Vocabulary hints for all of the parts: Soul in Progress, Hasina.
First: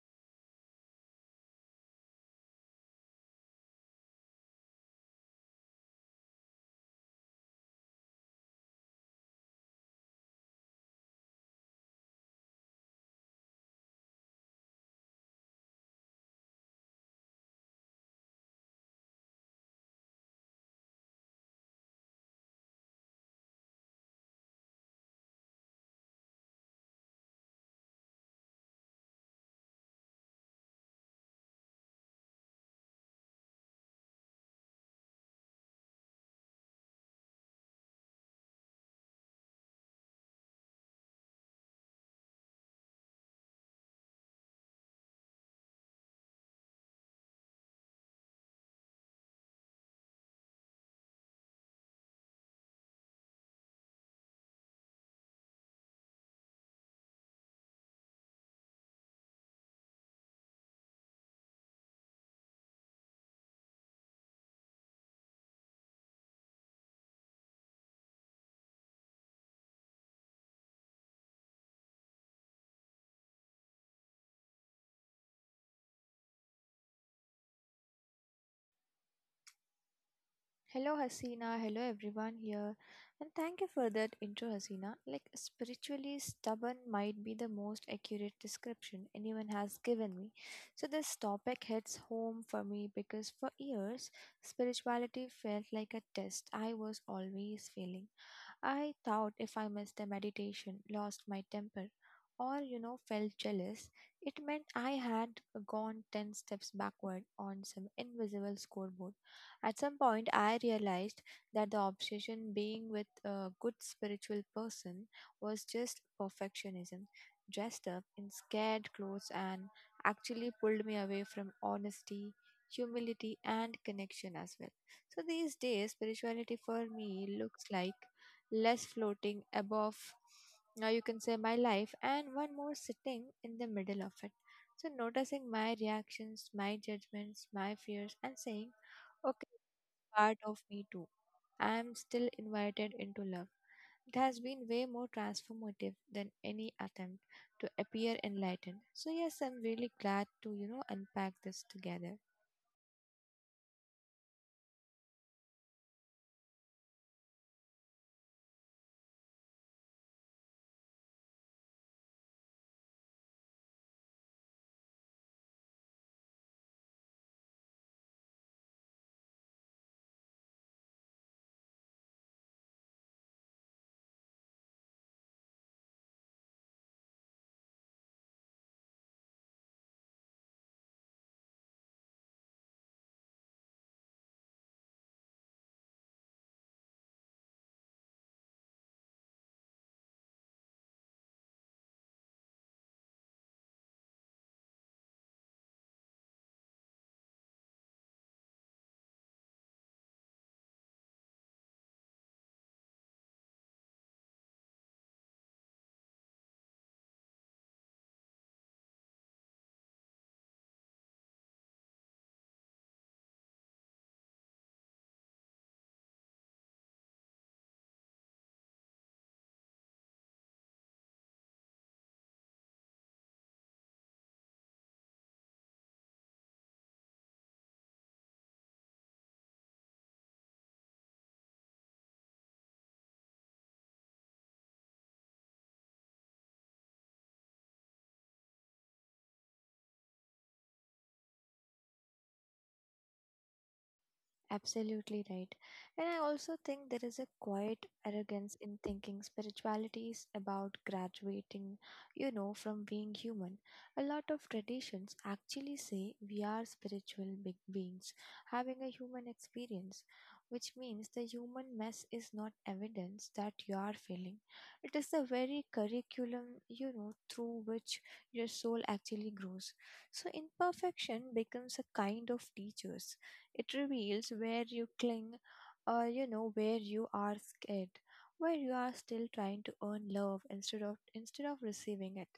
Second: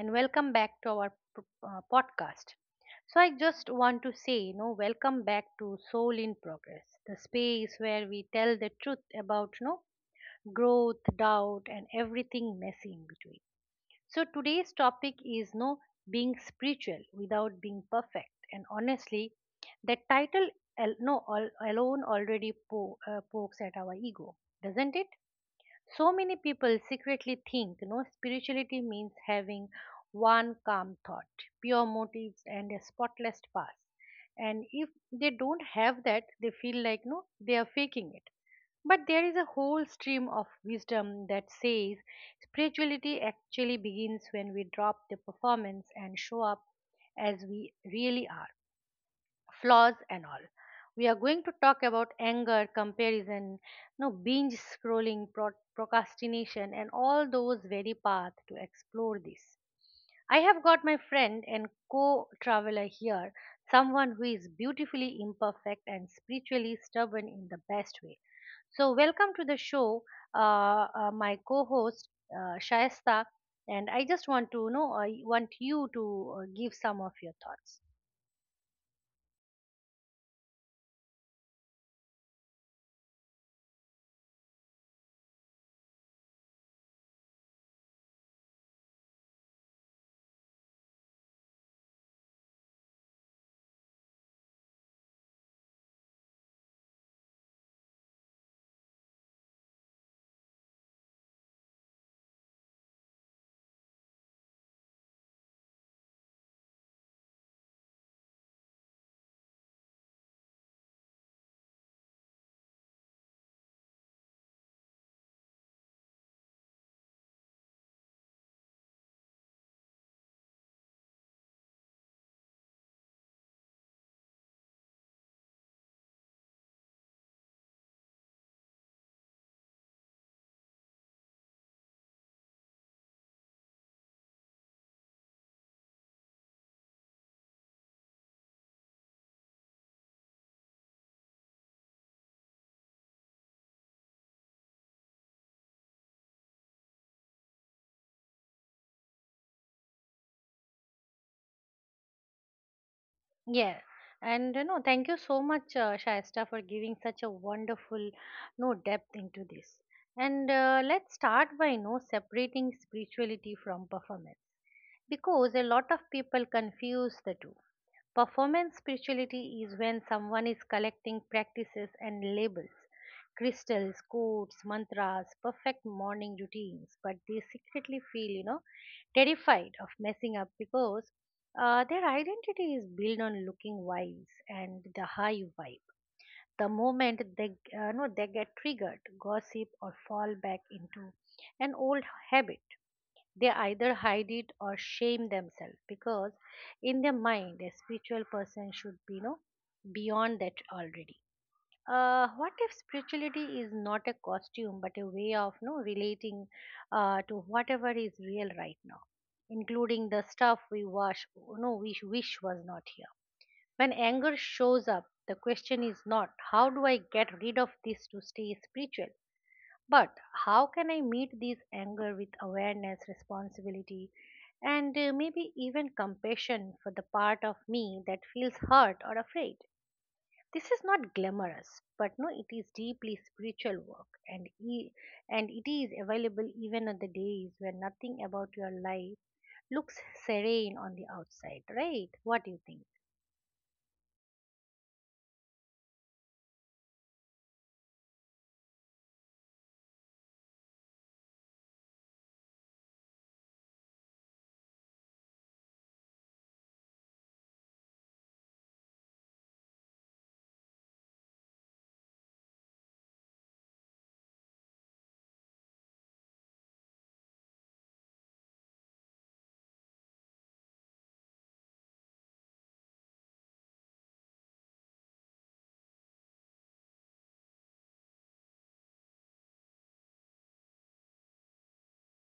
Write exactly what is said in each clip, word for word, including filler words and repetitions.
and welcome back to our p- uh, podcast. So, I just want to say, you know, welcome back to Soul in Progress, the space where we tell the truth about, you know, growth, doubt, and everything messy in between. So, today's topic is, you know, being spiritual without being perfect. And honestly, the title, al- no, al- alone already po- uh, pokes at our ego, doesn't it? So many people secretly think, you know, spirituality means having one calm thought, pure motives, and a spotless past. And if they don't have that, they feel like no, they are faking it. But there is a whole stream of wisdom that says spirituality actually begins when we drop the performance and show up as we really are, flaws and all. We are going to talk about anger, comparison, no, binge scrolling, pro- procrastination, and all those very path to explore this. I have got my friend and co-traveler here, someone who is beautifully imperfect and spiritually stubborn in the best way. So welcome to the show, uh, uh, my co-host, uh, Shaista, and I just want to know, I want you to uh, give some of your thoughts. Hello, Hasina. Hello, everyone here. And thank you for that intro, Hasina. Like, spiritually stubborn might be the most accurate description anyone has given me. So, this topic hits home for me because for years, spirituality felt like a test I was always failing. I thought if I missed a meditation, lost my temper, or you know, felt jealous, it meant I had gone ten steps backward on some invisible scoreboard. At some point, I realized that the obsession being with a good spiritual person was just perfectionism, dressed up in scared clothes, and actually pulled me away from honesty. Humility and connection as well. So these days, spirituality for me looks like less floating above now you can say my life and one more sitting in the middle of it, so noticing my reactions, my judgments, my fears and saying okay, part of me too, I am still invited into love. It has been way more transformative than any attempt to appear enlightened. So yes, i'm really glad to you know unpack this together. Yeah, and you know, thank you so much, uh, Shaista, for giving such a wonderful, no depth into this. And uh, let's start by you know separating spirituality from performance, because a lot of people confuse the two. Performance spirituality is when someone is collecting practices and labels, crystals, codes, mantras, perfect morning routines, but they secretly feel, you know, terrified of messing up because uh, their identity is built on looking wise and the high vibe. The moment they, uh, no, they get triggered, gossip or fall back into an old habit, they either hide it or shame themselves because in their mind a spiritual person should be, you know, beyond that already. Uh, what if spirituality is not a costume but a way of no relating uh, to whatever is real right now, including the stuff we wash, no, we wish was not here. When anger shows up, the question is not how do I get rid of this to stay spiritual, but how can I meet this anger with awareness, responsibility, and uh, maybe even compassion for the part of me that feels hurt or afraid? This is not glamorous, but no, it is deeply spiritual work, and e- and it is available even on the days when nothing about your life looks serene on the outside, right? What do you think? Absolutely right. And I also think there is a quiet arrogance in thinking spirituality is about graduating, you know, from being human. A lot of traditions actually say we are spiritual big beings having a human experience, which means the human mess is not evidence that you are failing. It is the very curriculum, you know, through which your soul actually grows. So imperfection becomes a kind of teacher. It reveals where you cling, or you know where you are scared, where you are still trying to earn love instead of instead of receiving it.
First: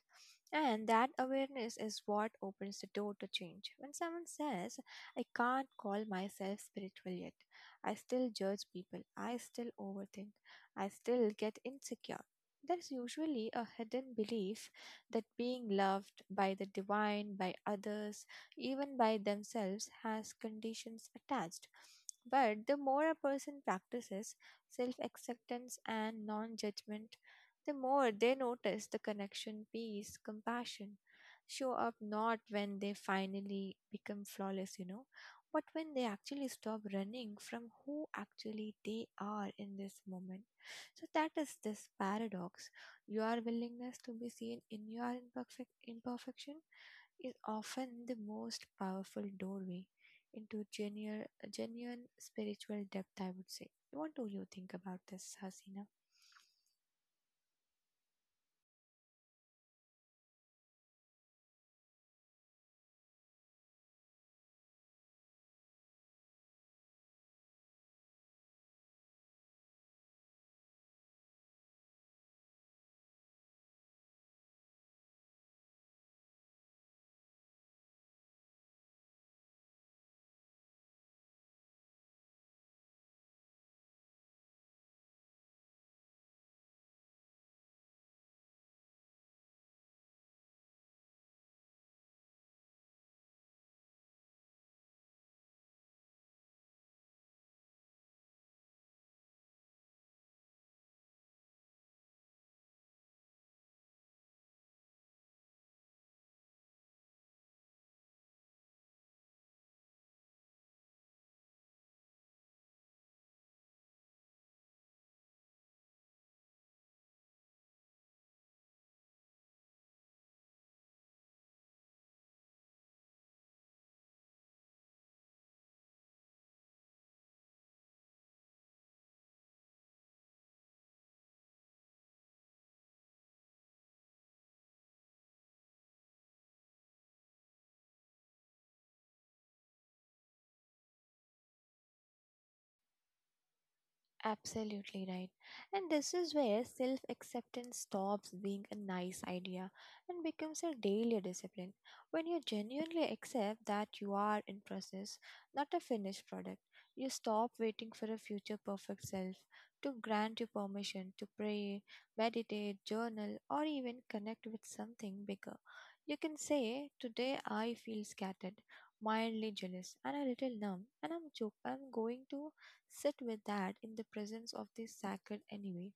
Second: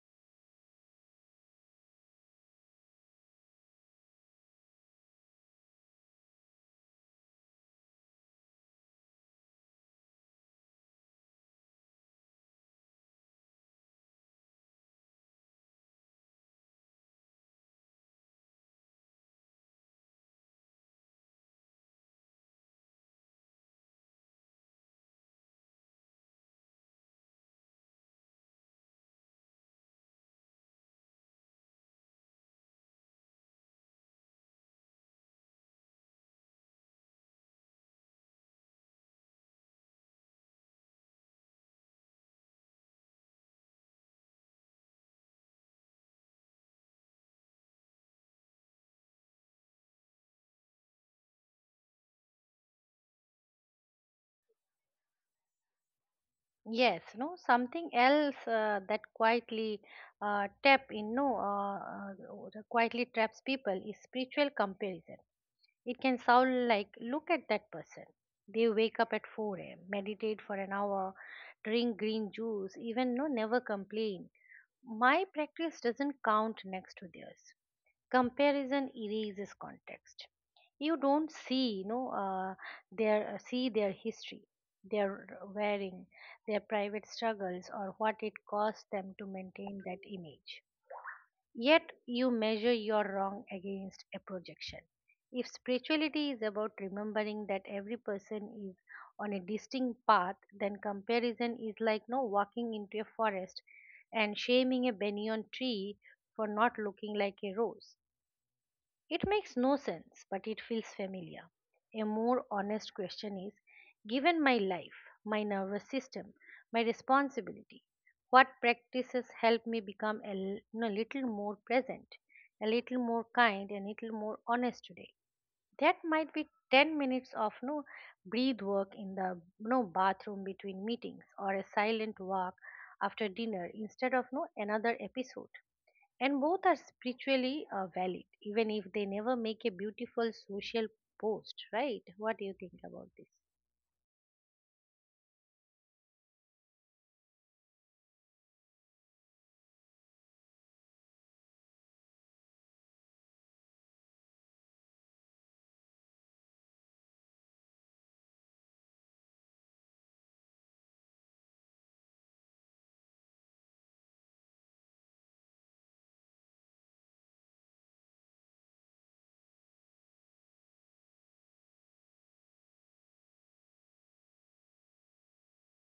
And that awareness is what opens the door to change. When someone says, I can't call myself spiritual yet, I still judge people, I still overthink, I still get insecure. There's usually a hidden belief that being loved by the divine, by others, even by themselves, has conditions attached. But the more a person practices self acceptance and non judgment, the more they notice the connection, peace, compassion show up not when they finally become flawless, you know, but when they actually stop running from who actually they are in this moment. So that is this paradox, your willingness to be seen in your imperfect imperfection is often the most powerful doorway into genuine, genuine spiritual depth, I would say. What do you think about this, Hasina? Yes, no, something else uh, that quietly uh, tap in, no, uh, uh, quietly traps people is spiritual comparison. It can sound like, look at that person. They wake up at four a m, meditate for an hour, drink green juice, even no, never complain. My practice doesn't count next to theirs. Comparison erases context. You don't see you know uh, their uh, see their history, their wearing, their private struggles, or what it cost them to maintain that image. Yet you measure your wrong against a projection. If spirituality is about remembering that every person is on a distinct path, then comparison is like no walking into a forest and shaming a banyan tree for not looking like a rose. It makes no sense, but it feels familiar. A more honest question is, given my life, my nervous system, my responsibility, what practices help me become a l- you know, little more present, a little more kind, a little more honest today? That might be ten minutes of no breathe work in the no bathroom between meetings, or a silent walk after dinner instead of no another episode. And both are spiritually uh, valid, even if they never make a beautiful social post, right? What do you think about this? Absolutely right. And this is where self acceptance stops being a nice idea and becomes a daily discipline. When you genuinely accept that you are in process, not a finished product, you stop waiting for a future perfect self to grant you permission to pray, meditate, journal, or even connect with something bigger. You can say, today I feel scattered, mildly jealous, and a little numb, and I'm, jo- I'm going to sit with that in the presence of the sacred enemy,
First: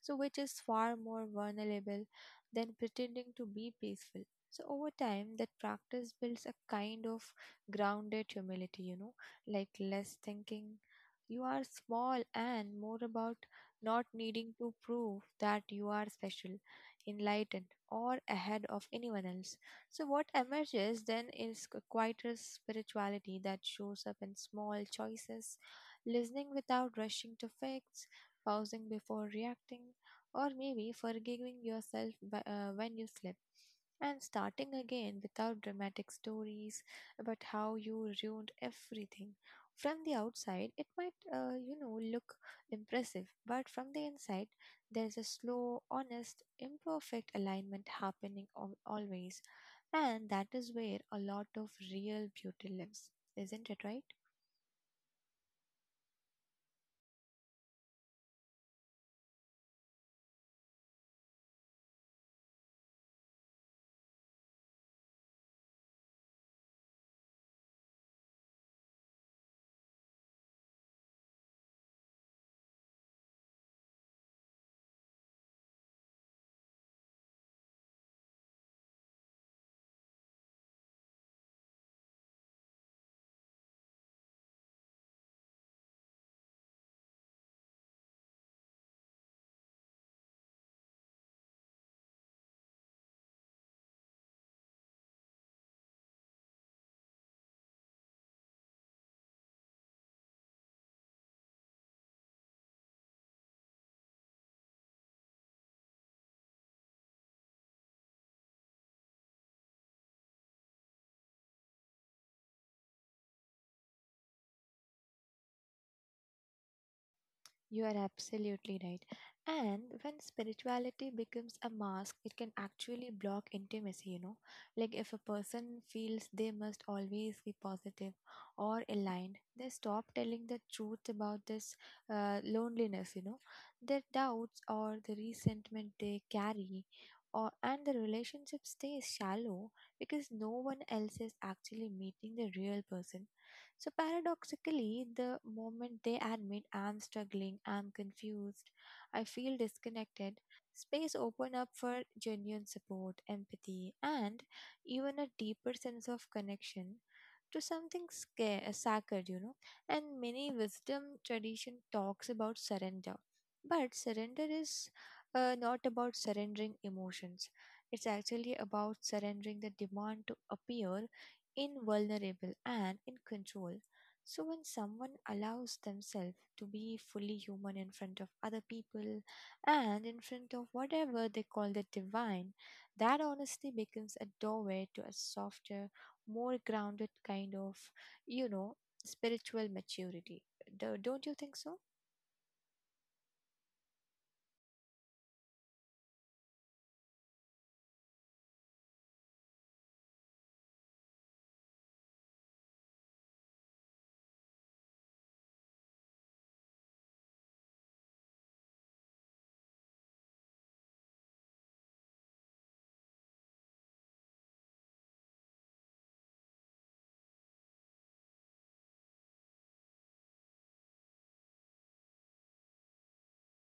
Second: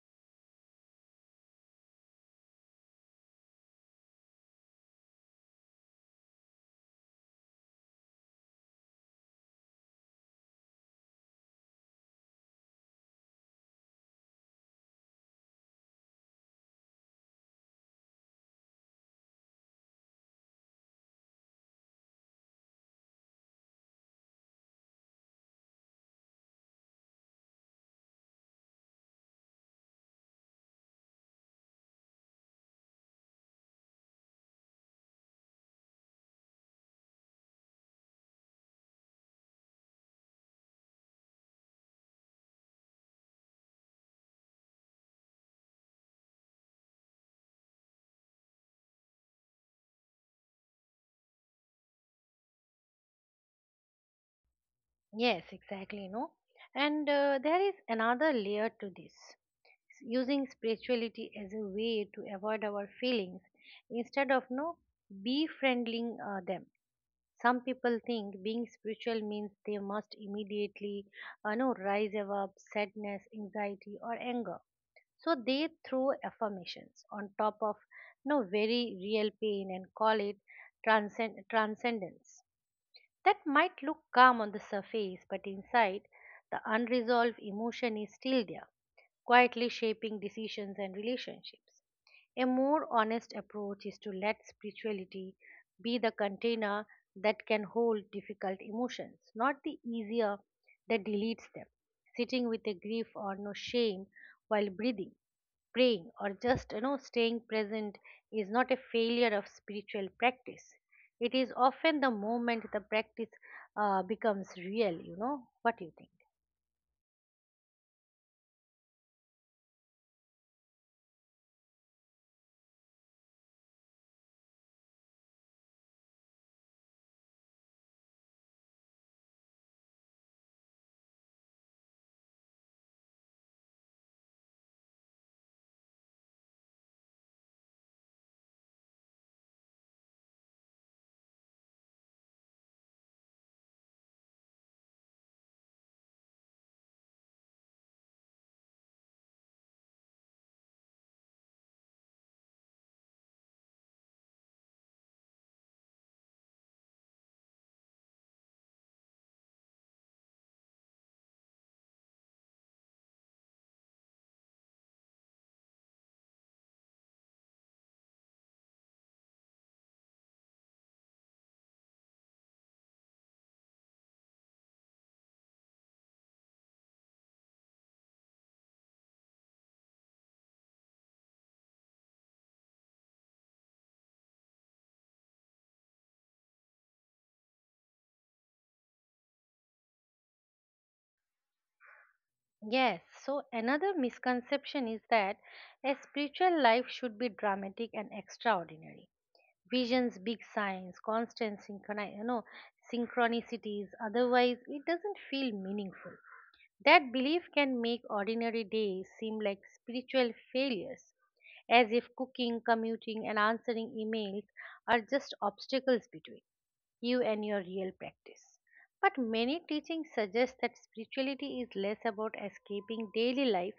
so which is far more vulnerable than pretending to be peaceful. So over time, that practice builds a kind of grounded humility, you know, like less thinking you are small and more about not needing to prove that you are special, enlightened, or ahead of anyone else. So, what emerges then is a quieter spirituality that shows up in small choices, listening without rushing to fix, pausing before reacting, or maybe forgiving yourself wh- uh, when you slip and starting again without dramatic stories about how you ruined everything. From the outside, it might, uh, you know, look impressive, but from the inside, there's a slow, honest, imperfect alignment happening al- always, and that is where a lot of real beauty lives, isn't it right? Yes, exactly, no. And uh, there is another layer to this. S- using spirituality as a way to avoid our feelings instead of no befriending uh, them. Some people think being spiritual means they must immediately uh, no rise above sadness, anxiety, or anger. So they throw affirmations on top of no very real pain and call it transcend- transcendence. That might look calm on the surface, but inside, the unresolved emotion is still there, quietly shaping decisions and relationships. A more honest approach is to let spirituality be the container that can hold difficult emotions, not the easier that deletes them. Sitting with a grief or no shame while breathing, praying, or just you know staying present is not a failure of spiritual practice. It is often the moment the practice uh, becomes real, you know. What do you think? You are absolutely right. And when spirituality becomes a mask, it can actually block intimacy, you know. Like if a person feels they must always be positive or aligned, they stop telling the truth about this uh, loneliness, you know. Their doubts or the resentment they carry. Or, and the relationship stays shallow because no one else is actually meeting the real person. So paradoxically, the moment they admit I'm struggling, I'm confused, I feel disconnected, space open up for genuine support, empathy, and even a deeper sense of connection to something sca- uh, sacred, you know. And many wisdom tradition talks about surrender, but surrender is uh, not about surrendering emotions. It's actually about surrendering the demand to appear invulnerable and in control. So when someone allows themselves to be fully human in front of other people and in front of whatever they call the divine, that honestly becomes a doorway to a softer, more grounded kind of, you know, spiritual maturity. Do- Don't you think so? Yes, so another misconception is that a spiritual life should be dramatic and extraordinary, visions, big signs, constant synchroni- you know synchronicities, otherwise it doesn't feel meaningful. That belief can make ordinary days seem like spiritual failures, as if cooking, commuting, and answering emails are just obstacles between you and your real practice. But many teachings suggest that spirituality is less about escaping daily life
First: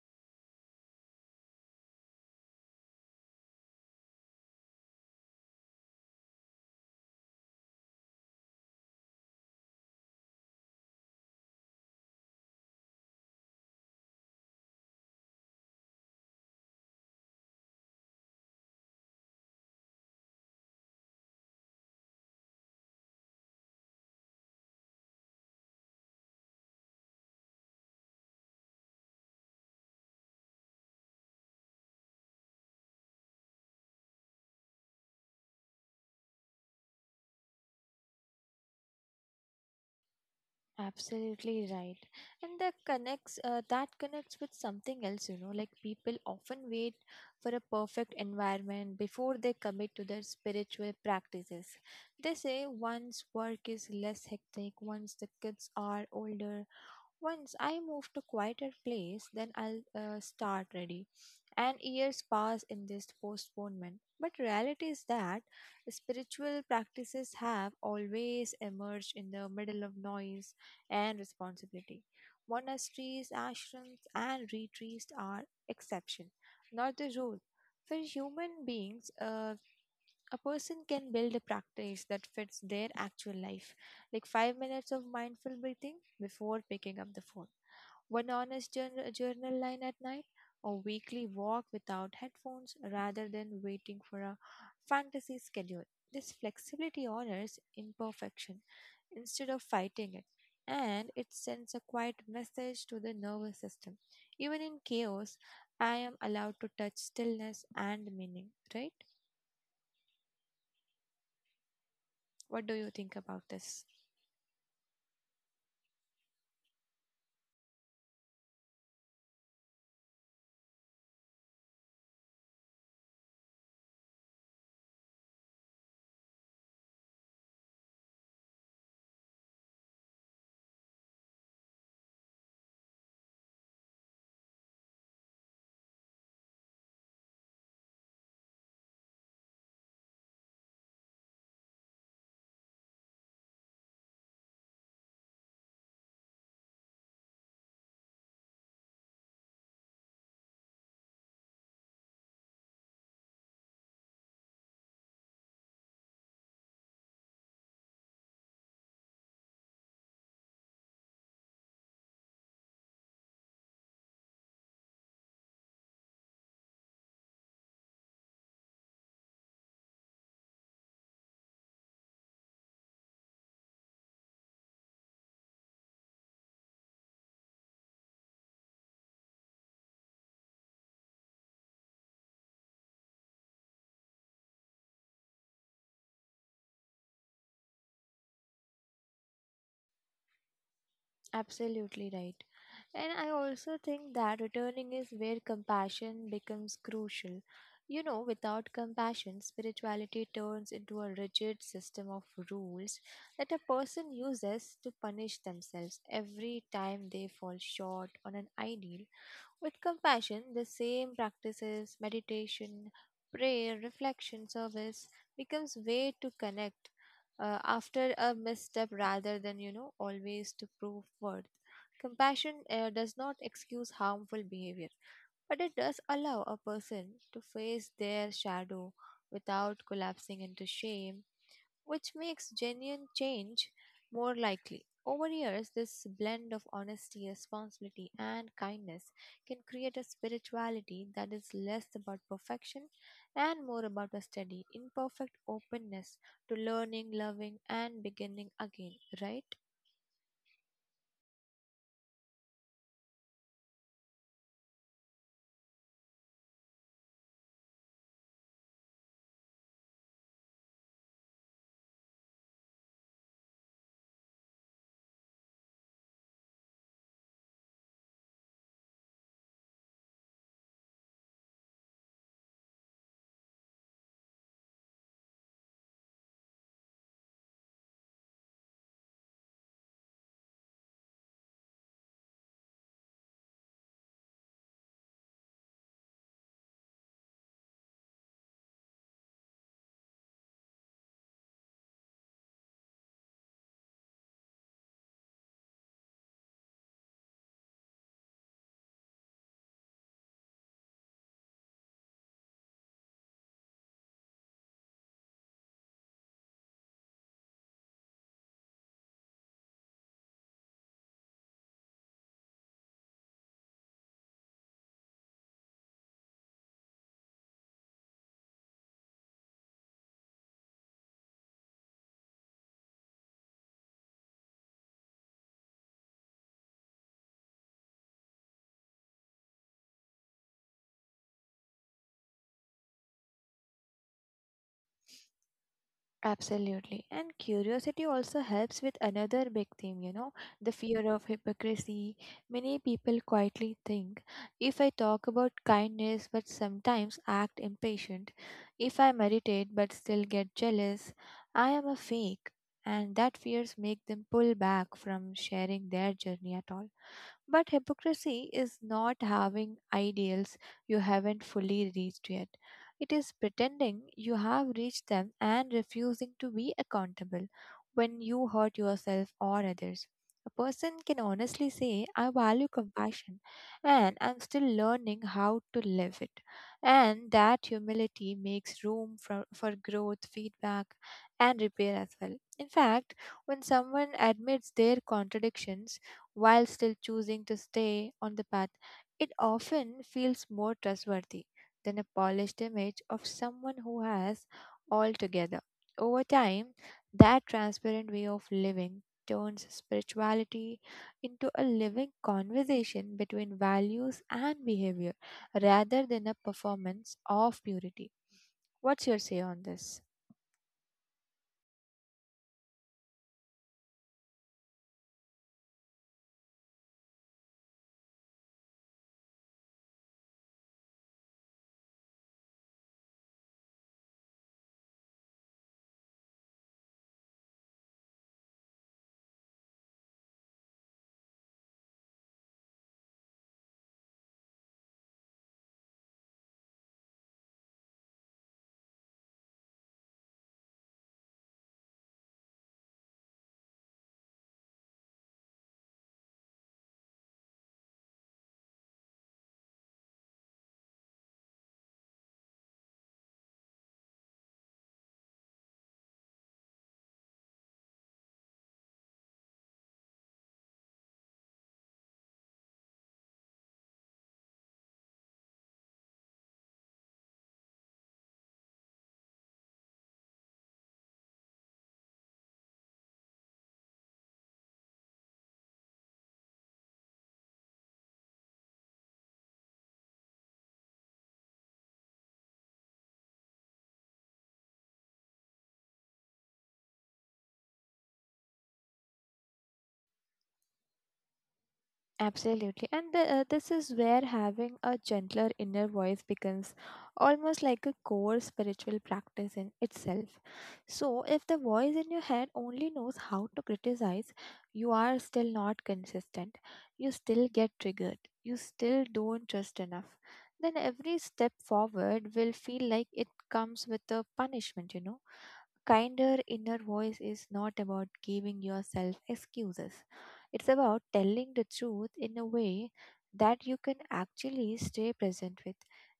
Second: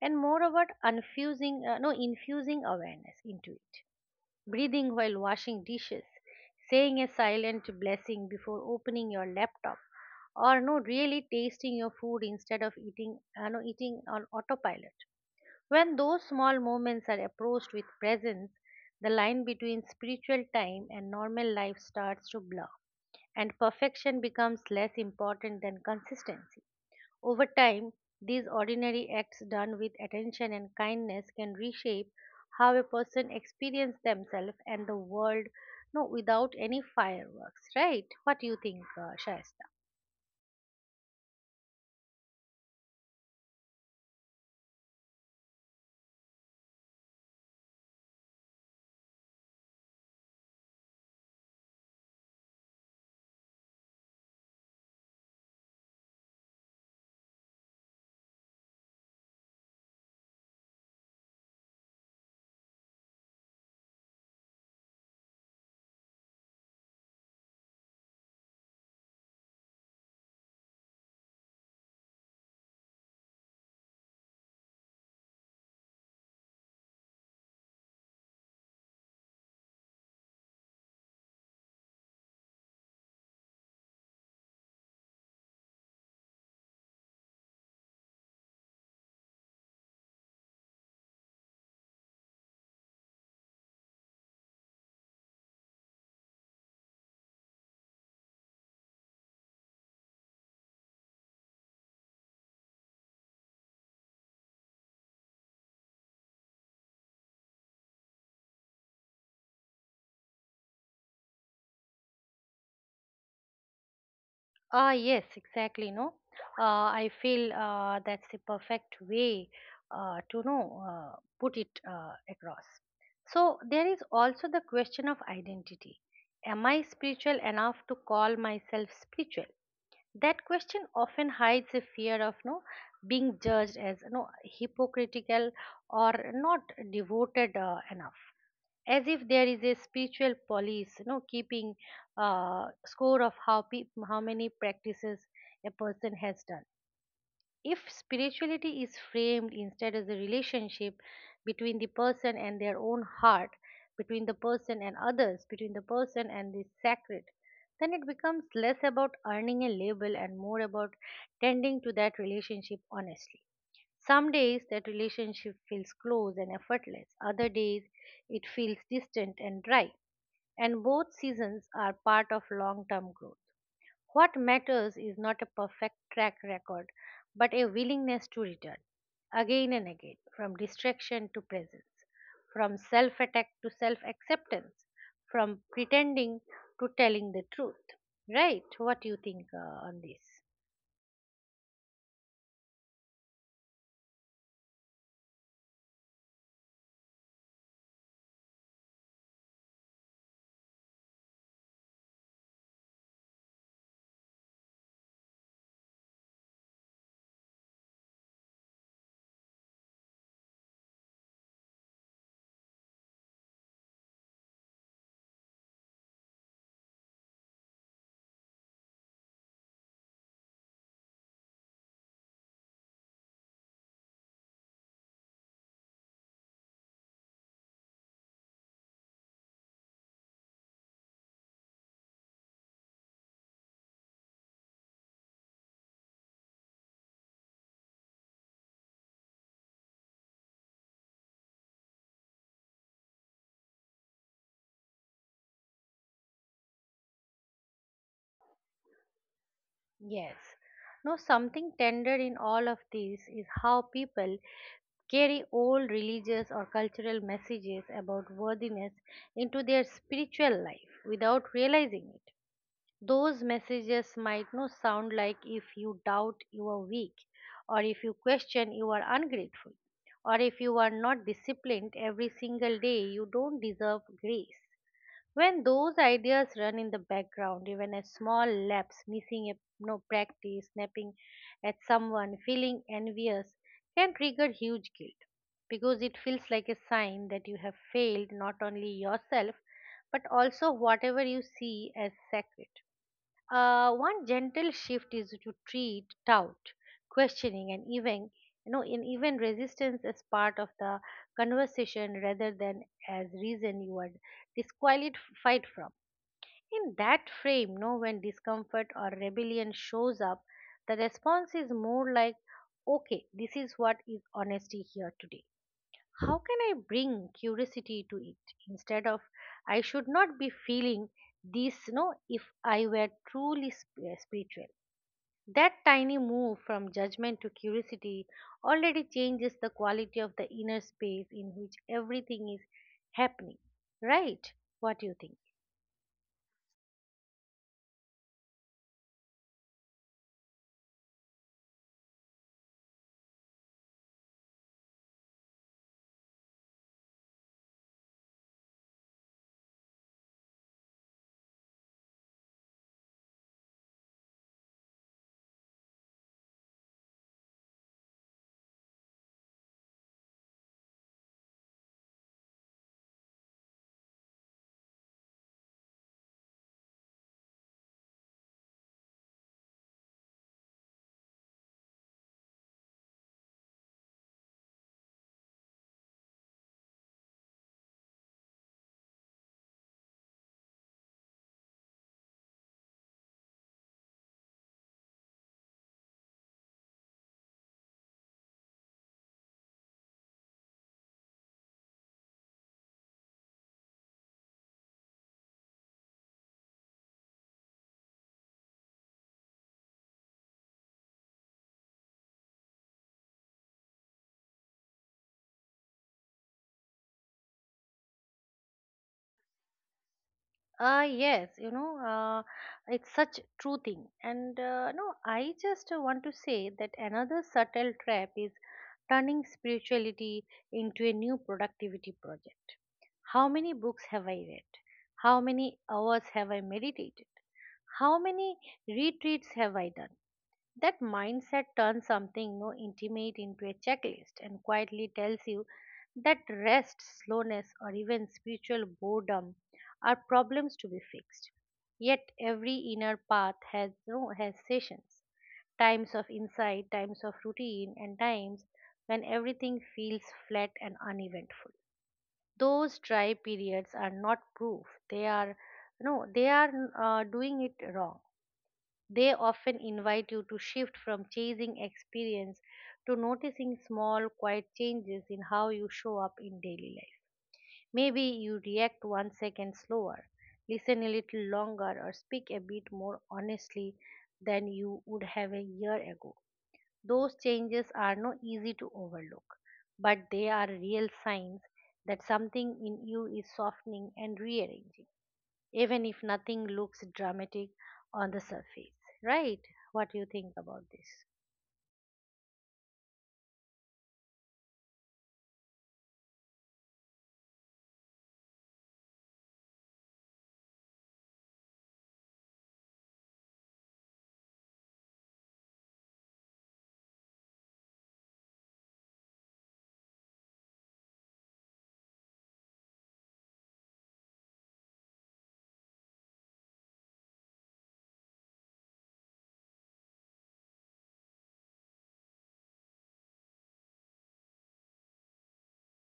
and more about infusing, uh, no, infusing awareness into it, breathing while washing dishes, saying a silent blessing before opening your laptop, or no, really tasting your food instead of eating, uh, no, eating on autopilot. When those small moments are approached with presence, the line between spiritual time and normal life starts to blur, and perfection becomes less important than consistency. Over time, these ordinary acts done with attention and kindness can reshape how a person experiences themselves and the world, no, without any fireworks, right? What do you think, uh, Shaista? Absolutely right. And that connects uh, that connects with something else, you know, like people often wait for a perfect environment before they commit to their spiritual practices. They say once work is less hectic, once the kids are older, once I move to quieter place, then I'll uh, start ready. And years pass in this postponement. But reality is that spiritual practices have always emerged in the middle of noise and responsibility. Monasteries, ashrams, and retreats are exception, not the rule. For human beings, uh, a person can build a practice that fits their actual life, like five minutes of mindful breathing before picking up the phone, one honest journal, journal line at night, a weekly walk without headphones rather than waiting for a fantasy schedule. This flexibility honors imperfection instead of fighting it, and it sends a quiet message to the nervous system. Even in chaos, I am allowed to touch stillness and meaning, right? What do you think about this? Ah, yes, exactly. No, uh, I feel uh, that's the perfect way uh, to know uh, put it uh, across. So there is also the question of identity. Am I spiritual enough to call myself spiritual? That question often hides a fear of no being judged as no hypocritical, or not devoted uh, enough, as if there is a spiritual police, you know, keeping uh, score of how pe- how many practices a person has done. If spirituality is framed instead as a relationship between the person and their own heart, between the person and others, between the person and the sacred, then it becomes less about earning a label and more about tending to that relationship honestly. Some days that relationship feels close and effortless, other days it feels distant and dry, and both seasons are part of long term growth. What matters is not a perfect track record, but a willingness to return again and again, from distraction to presence, from self attack to self acceptance, from pretending to telling the truth. Right? What do you think, uh, on this? Absolutely right. And I also think that returning is where compassion becomes crucial. You know, without compassion, spirituality turns into a rigid system of rules that a person uses to punish themselves every time they fall short on an ideal. With compassion, the same practices, meditation, prayer, reflection, service becomes way to connect uh, after a misstep rather than, you know, always to prove worth. Compassion uh, does not excuse harmful behavior, but it does allow a person to face their shadow without collapsing into shame, which makes genuine change more likely. Over years, this blend of honesty, responsibility, and kindness can create a spirituality that is less about perfection and more about a steady, imperfect openness to learning, loving, and beginning again, right? Yes. No, something tender in all of this is how people carry old religious or cultural messages about worthiness into their spiritual life without realizing it. Those messages might not sound like, if you doubt you are weak, or if you question you are ungrateful, or if you are not disciplined every single day, you don't deserve grace. When those ideas run in the background, even a small lapse, missing a no practice, snapping at someone, feeling envious, can trigger huge guilt because it feels like a sign that you have failed not only yourself but also whatever you see as sacred. Uh, one gentle shift is to treat doubt, questioning, and even you know, in even resistance as part of the conversation rather than as reason you are disqualified from. In that frame, you know, when discomfort or rebellion shows up, the response is more like, "Okay, this is what is honesty here today." How can I bring curiosity to it instead of, I should not be feeling this, no, if I were truly sp- uh, spiritual? That tiny move from judgment to curiosity already changes the quality of the inner space in which everything is happening, right? What do you think? Absolutely. And curiosity also helps with another big theme, you know, the fear of hypocrisy. Many people quietly think if I talk about kindness but sometimes act impatient, if I meditate but still get jealous, I am a fake. And that fears make them pull back from sharing their journey at all. But hypocrisy is not having ideals you haven't fully reached yet. It is pretending you have reached them and refusing to be accountable when you hurt yourself or others. A person can honestly say, I value compassion and I'm still learning how to live it. And that humility makes room for, for growth, feedback, and repair as well. In fact, when someone admits their contradictions while still choosing to stay on the path, it often feels more trustworthy than a polished image of someone who has all together. Over time, that transparent way of living turns spirituality into a living conversation between values and behavior rather than a performance of purity. What's your say on this? Uh, yes, you know, uh, it's such true thing. And uh, no, I just uh, want to say that another subtle trap is turning spirituality into a new productivity project. How many books have I read? How many hours have I meditated? How many retreats have I done? That mindset turns something no intimate into a checklist and quietly tells you that rest, slowness, or even spiritual boredom are problems to be fixed. Yet every inner path has no has sessions, times of insight, times of routine, and times when everything feels flat and uneventful. Those dry periods are not proof; they are no, they are uh, doing it wrong. They often invite you to shift from chasing experience to noticing small, quiet changes in how you show up in daily life. Maybe you react one second slower, listen a little longer, or speak a bit more honestly than you would have a year ago. Those changes are not easy to overlook, but they are real signs that something in you is softening and rearranging, even if nothing looks dramatic on the surface, right? What do you think about this? Absolutely. And the, uh, this is where having a gentler inner voice becomes almost like a core spiritual practice in itself. So, if the voice in your head only knows how to criticize, you are still not consistent. You still get triggered. You still don't trust enough. Then every step forward will feel like it comes with a punishment, you know kinder inner voice is not about giving yourself excuses. It's about telling the truth in a way that you can actually stay present with.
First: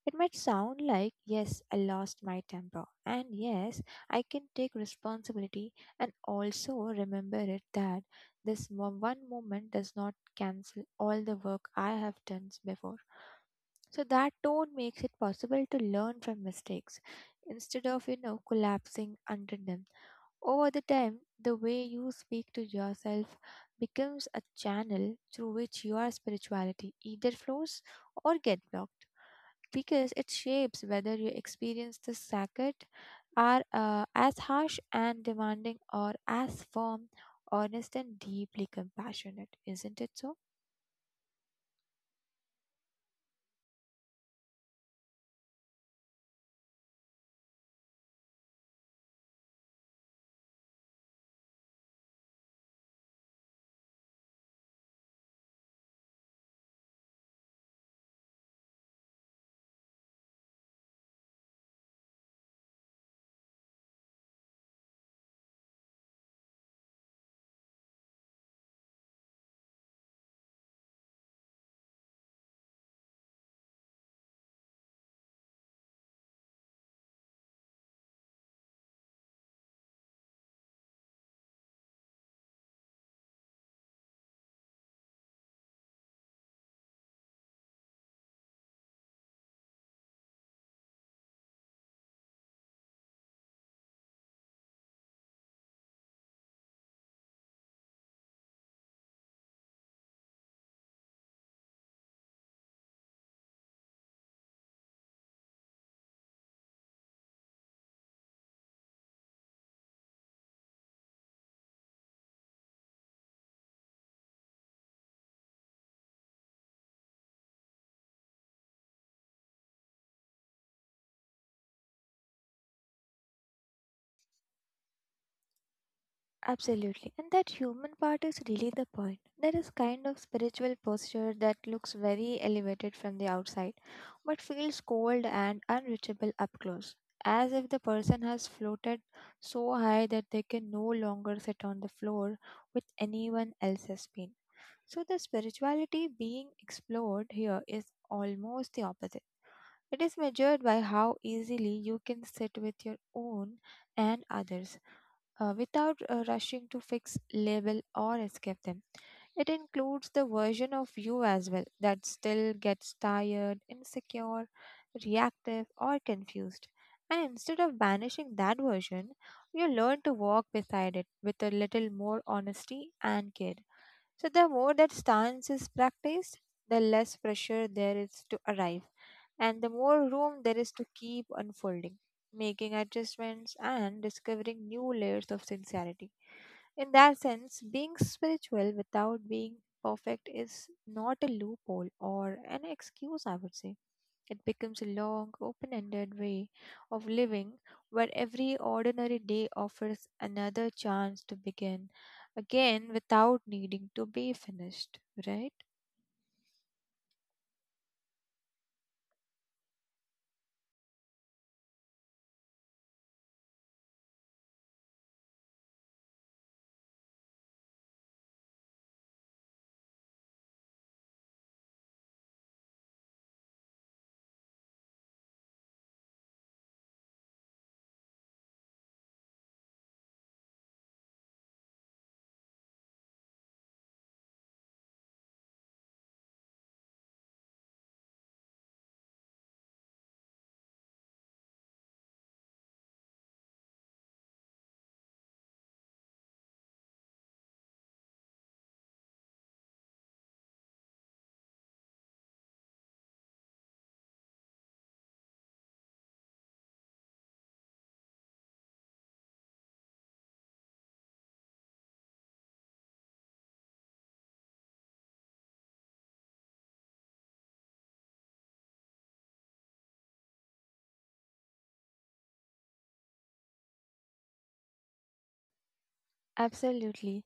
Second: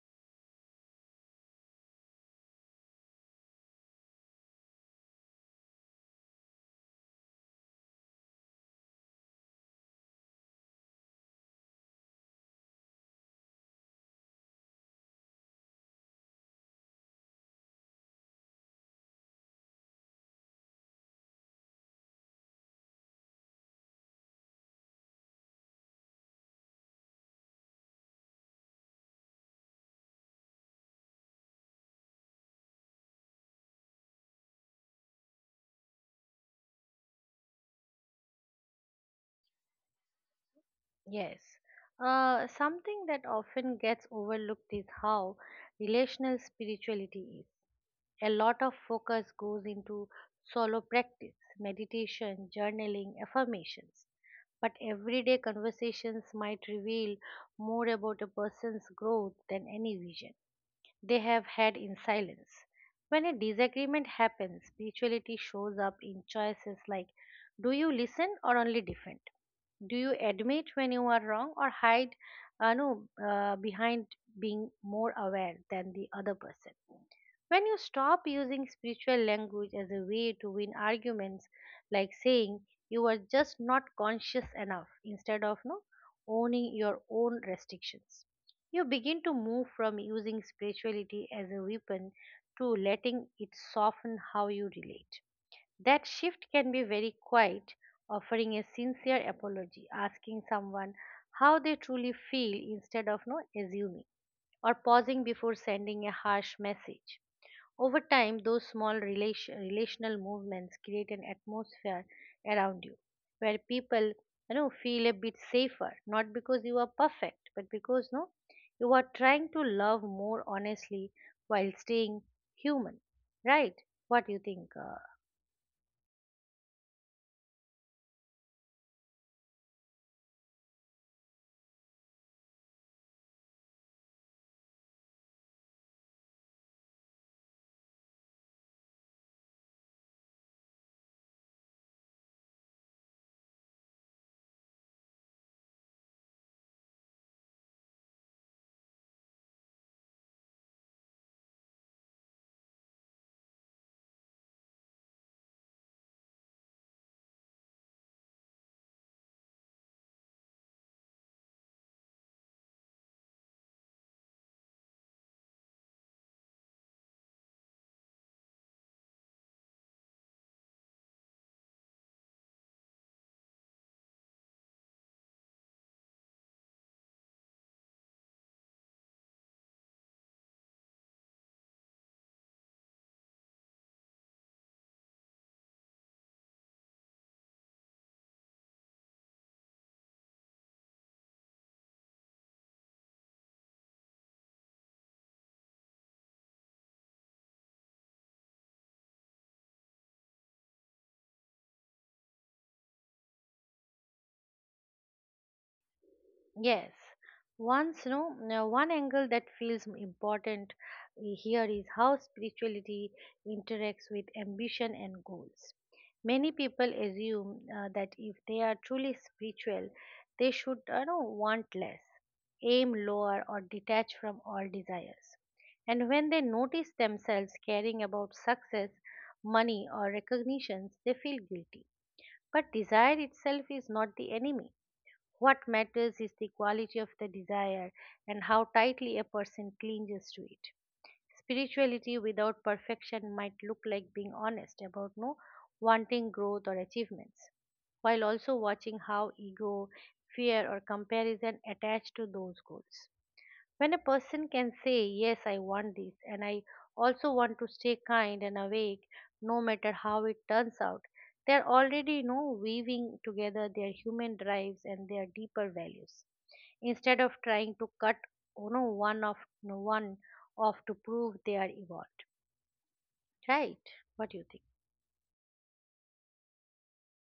It might sound like, yes, I lost my temper, and yes, I can take responsibility and also remember it that this mo- one moment does not cancel all the work I have done before. So that tone makes it possible to learn from mistakes instead of, you know, collapsing under them. Over the time, the way you speak to yourself becomes a channel through which your spirituality either flows or get blocked because it shapes whether you experience the sacred are uh, as harsh and demanding or as firm, honest and deeply compassionate, isn't it so? Yes. Uh, something that often gets overlooked is how relational spirituality is. A lot of focus goes into solo practice, meditation, journaling, affirmations. But everyday conversations might reveal more about a person's growth than any vision they have had in silence. When a disagreement happens, spirituality shows up in choices like, do you listen or only defend? Do you admit when you are wrong, or hide uh, no, uh, behind being more aware than the other person? When you stop using spiritual language as a way to win arguments, like saying you are just not conscious enough, instead of no, owning your own restrictions. You begin to move from using spirituality as a weapon to letting it soften how you relate. That shift can be very quiet, offering a sincere apology, asking someone how they truly feel instead of no assuming, or pausing before sending a harsh message. Over time, those small relation, relational movements create an atmosphere around you where people you know feel a bit safer, not because you are perfect, but because no, you are trying to love more honestly while staying human, right? What do you think? Uh, Absolutely. And that human part is really the point. There is kind of spiritual posture that looks very elevated from the outside, but feels cold and unreachable up close, as if the person has floated so high that they can no longer sit on the floor with anyone else's pain. So the spirituality being explored here is almost the opposite. It is measured by how easily you can sit with your own and others uh, without uh, rushing to fix, label, or escape them. It includes the version of you as well that still gets tired, insecure, reactive, or confused. And instead of banishing that version, you learn to walk beside it with a little more honesty and care. So the more that stance is practiced, the less pressure there is to arrive, and the more room there is to keep unfolding, making adjustments and discovering new layers of sincerity. In that sense, being spiritual without being perfect is not a loophole or an excuse, I would say. It becomes a long, open ended way of living where every ordinary day offers another chance to begin again without needing to be finished, right? Yes. once no, Now, one angle that feels important eh, here is how spirituality interacts with ambition and goals. Many people assume uh, that if they are truly spiritual, they should, you know, want less, aim lower, or detach from all desires. And when they notice themselves caring about success, money, or recognitions, they feel guilty. But desire itself is not the enemy. What matters is the quality of the desire and how tightly a person clings to it. Spirituality without perfection might look like being honest about no wanting growth or achievements, while also watching how ego, fear, or comparison attach to those goals. When a person can say, yes, I want this, and I also want to stay kind and awake no matter how it turns out, they are already, you know, weaving together their human drives and their deeper values. Instead of trying to cut you know, one of one off to prove they are evolved. Right? What do you think? Absolutely.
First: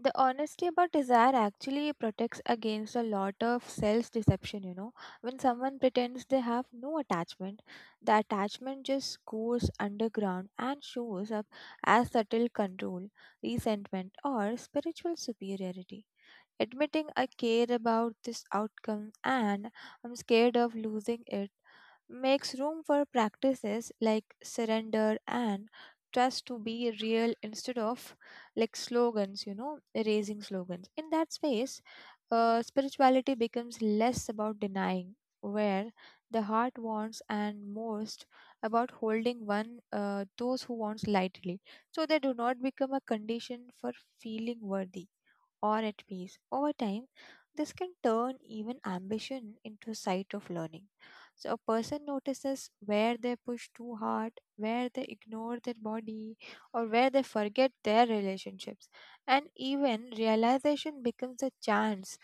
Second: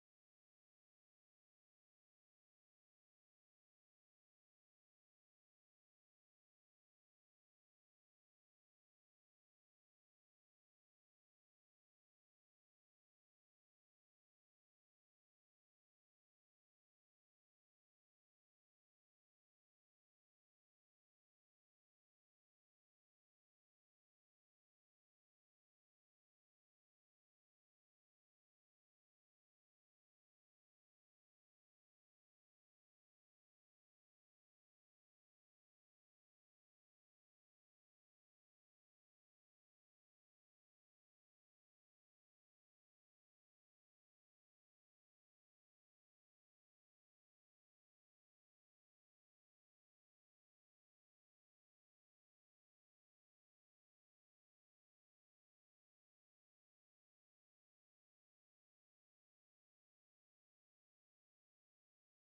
The honesty about desire actually protects against a lot of self deception, you know. When someone pretends they have no attachment, the attachment just goes underground and shows up as subtle control, resentment, or spiritual superiority. Admitting I care about this outcome and I'm scared of losing it makes room for practices like surrender and trust to be real instead of like slogans, you know, erasing slogans. In that space, uh, spirituality becomes less about denying where the heart wants and most about holding one uh, those who wants lightly so they do not become a condition for feeling worthy or at peace over time. This can turn even ambition into a site of learning, so a person notices where they push too hard, where they ignore their body, or where they forget their relationships. And even realization becomes a chance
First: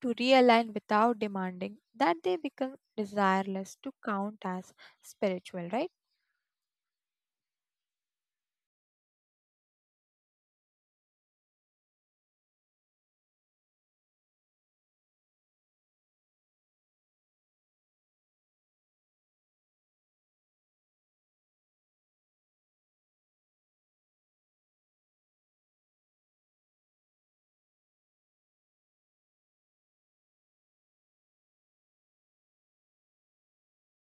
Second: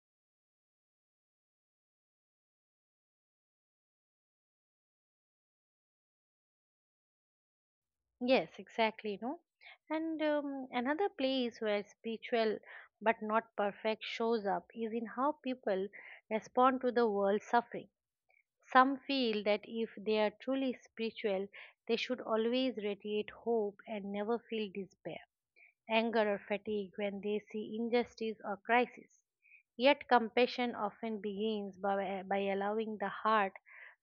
to realign without demanding that they become desireless to count as spiritual, right? Yes, exactly, no? And um, another place where spiritual but not perfect shows up is in how people respond to the world's suffering. Some feel that if they are truly spiritual, they should always radiate hope and never feel despair, anger, or fatigue when they see injustice or crisis. Yet compassion often begins by, by allowing the heart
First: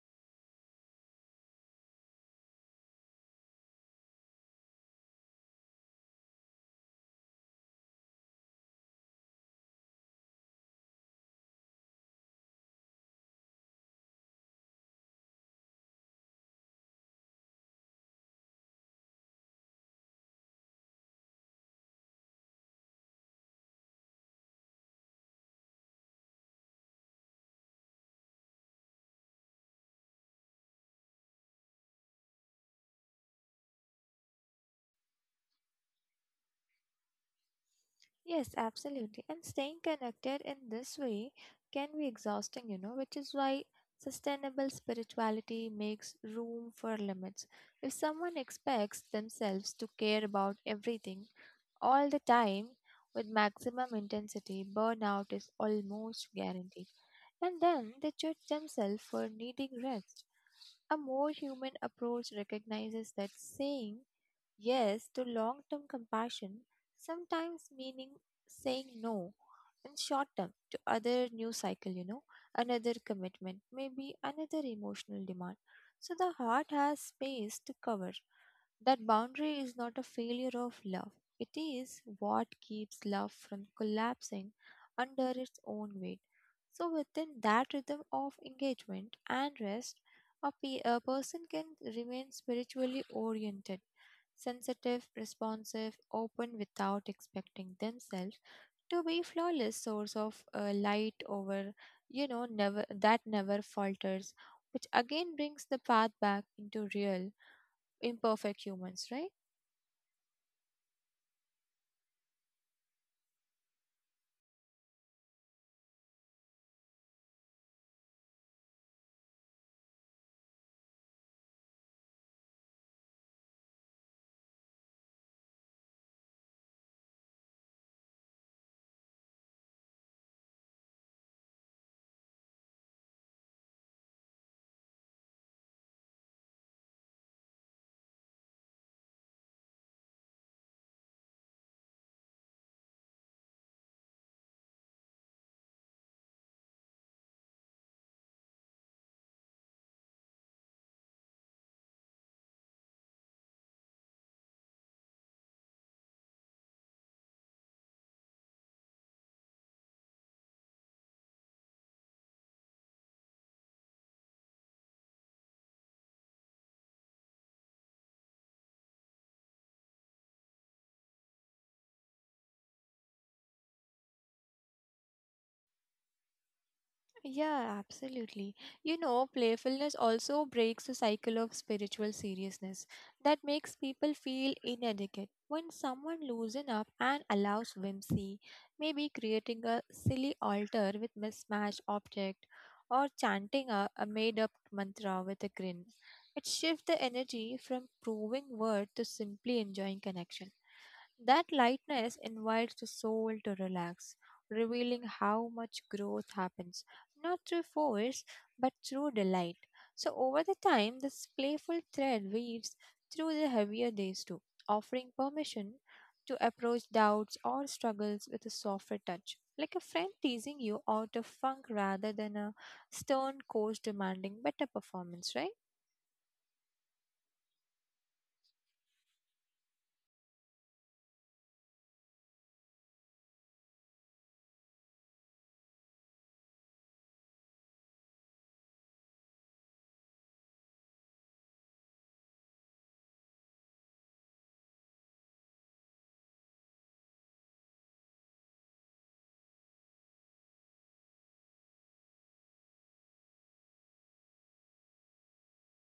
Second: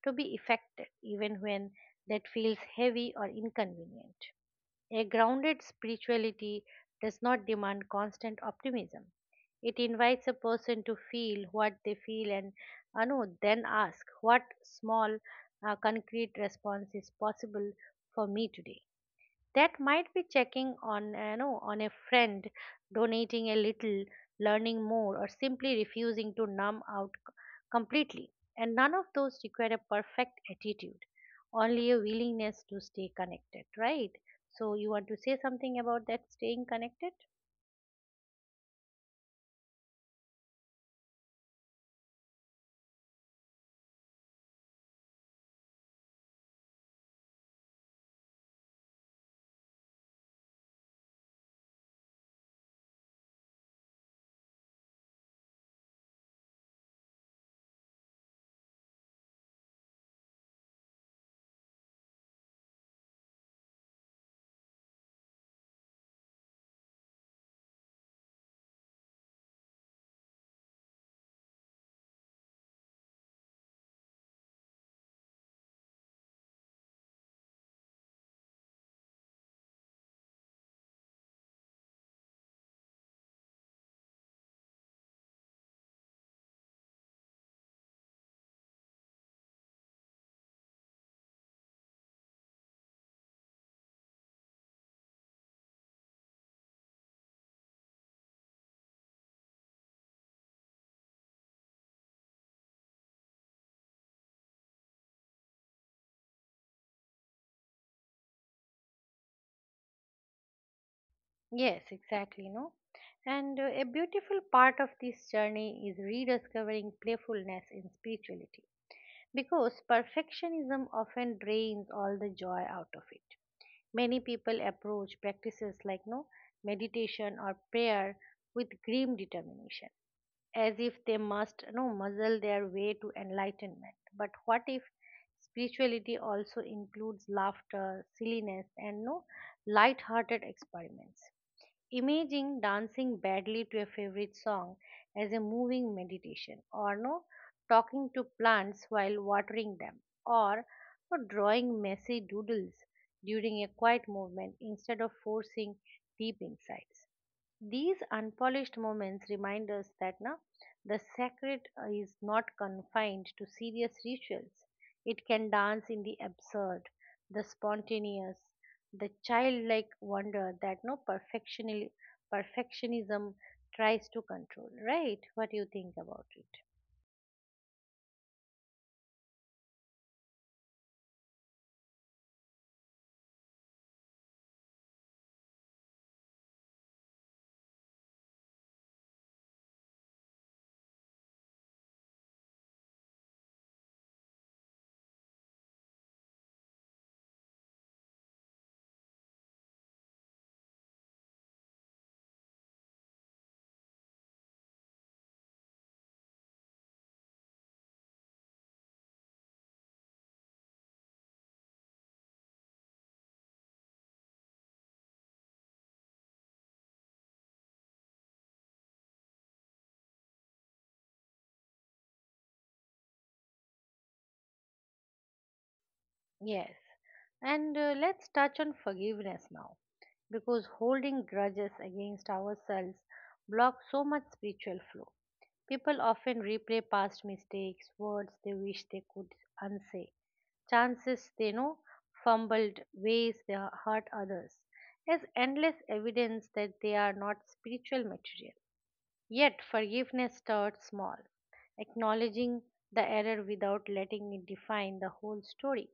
to be affected, even when that feels heavy or inconvenient. A grounded spirituality does not demand constant optimism. It invites a person to feel what they feel, and Anu then ask what small, uh, concrete response is possible for me today. That might be checking on you know on a friend, donating a little, learning more, or simply refusing to numb out c- completely. And none of those require a perfect attitude, only a willingness to stay connected, right? So you want to say something about that staying connected? Yes, absolutely. And staying connected in this way can be exhausting, you know, which is why sustainable spirituality makes room for limits. If someone expects themselves to care about everything all the time with maximum intensity, burnout is almost guaranteed. And then they judge themselves for needing rest. A more human approach recognizes that saying yes to long term compassion, sometimes meaning saying no in short term to other new cycle, you know, another commitment, maybe another emotional demand. So the heart has space to cover. That boundary is not a failure of love. It is what keeps love from collapsing under its own weight. So, within that rhythm of engagement and rest, a, pe- a person can remain spiritually oriented, sensitive, responsive, open without expecting themselves to be flawless source of uh, light over, you know, never that never falters, which again brings the path back into real, imperfect humans, right? Yes, exactly, no? And uh, a beautiful part of this journey is rediscovering playfulness in spirituality, because perfectionism often drains all the joy out of it. Many people approach practices like no meditation or prayer with grim determination, as if they must no muzzle their way to enlightenment. But what if spirituality also includes laughter, silliness, and no light-hearted experiments? Imagine dancing badly to a favorite song as a moving meditation, or no talking to plants while watering them, or no drawing messy doodles during a quiet movement instead of forcing deep insights. These unpolished moments remind us that, na, the sacred, uh, is not confined to serious rituals. It can dance in the absurd, the spontaneous, the childlike wonder that no perfectioni- perfectionism tries to control. Right? What do you think about it? Yeah, absolutely. You know, playfulness also breaks the cycle of spiritual seriousness that makes people feel inadequate. When someone loosens up and allows whimsy, maybe creating a silly altar with mismatched object or chanting a, a made-up mantra with a grin, it shifts the energy from proving worth to simply enjoying connection. That lightness invites the soul to relax, revealing how much growth happens, not through force, but through delight. So, over the time, this playful thread weaves through the heavier days too, offering permission to approach doubts or struggles with a softer touch, like a friend teasing you out of funk rather than a stern coach demanding better performance, right? Yes. And uh, let's touch on forgiveness now, because holding grudges against ourselves blocks so much spiritual flow. People often replay past mistakes, words they wish they could unsay, chances they know fumbled, ways they hurt others. There's endless evidence that they are not spiritual material. Yet forgiveness starts small, acknowledging the error without letting it define the whole story,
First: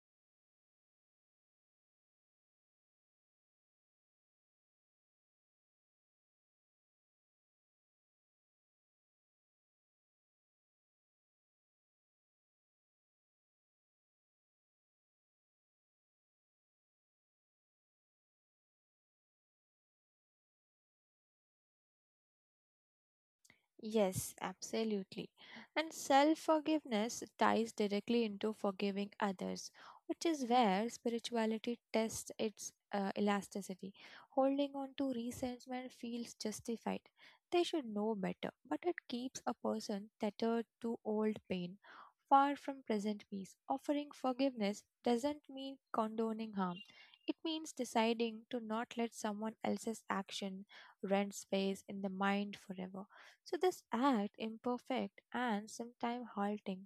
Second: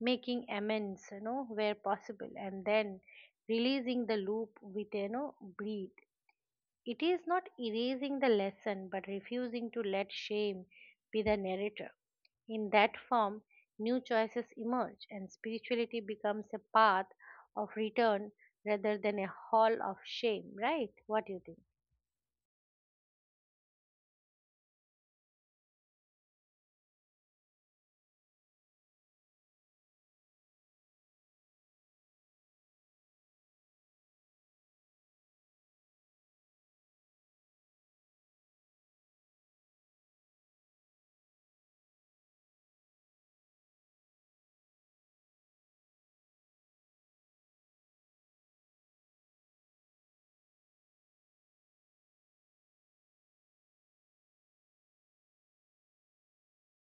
making amends, you know, where possible, and then releasing the loop with you know breathe. It is not erasing the lesson but refusing to let shame be the narrator. In that form, new choices emerge, and spirituality becomes a path of return rather than a hall of shame, right? What do you think? Yes, absolutely. And self forgiveness ties directly into forgiving others, which is where spirituality tests its uh, elasticity. Holding on to resentment feels justified. They should know better, but it keeps a person tethered to old pain, far from present peace. Offering forgiveness doesn't mean condoning harm. It means deciding to not let someone else's action rent space in the mind forever. So, this act, imperfect and sometimes halting,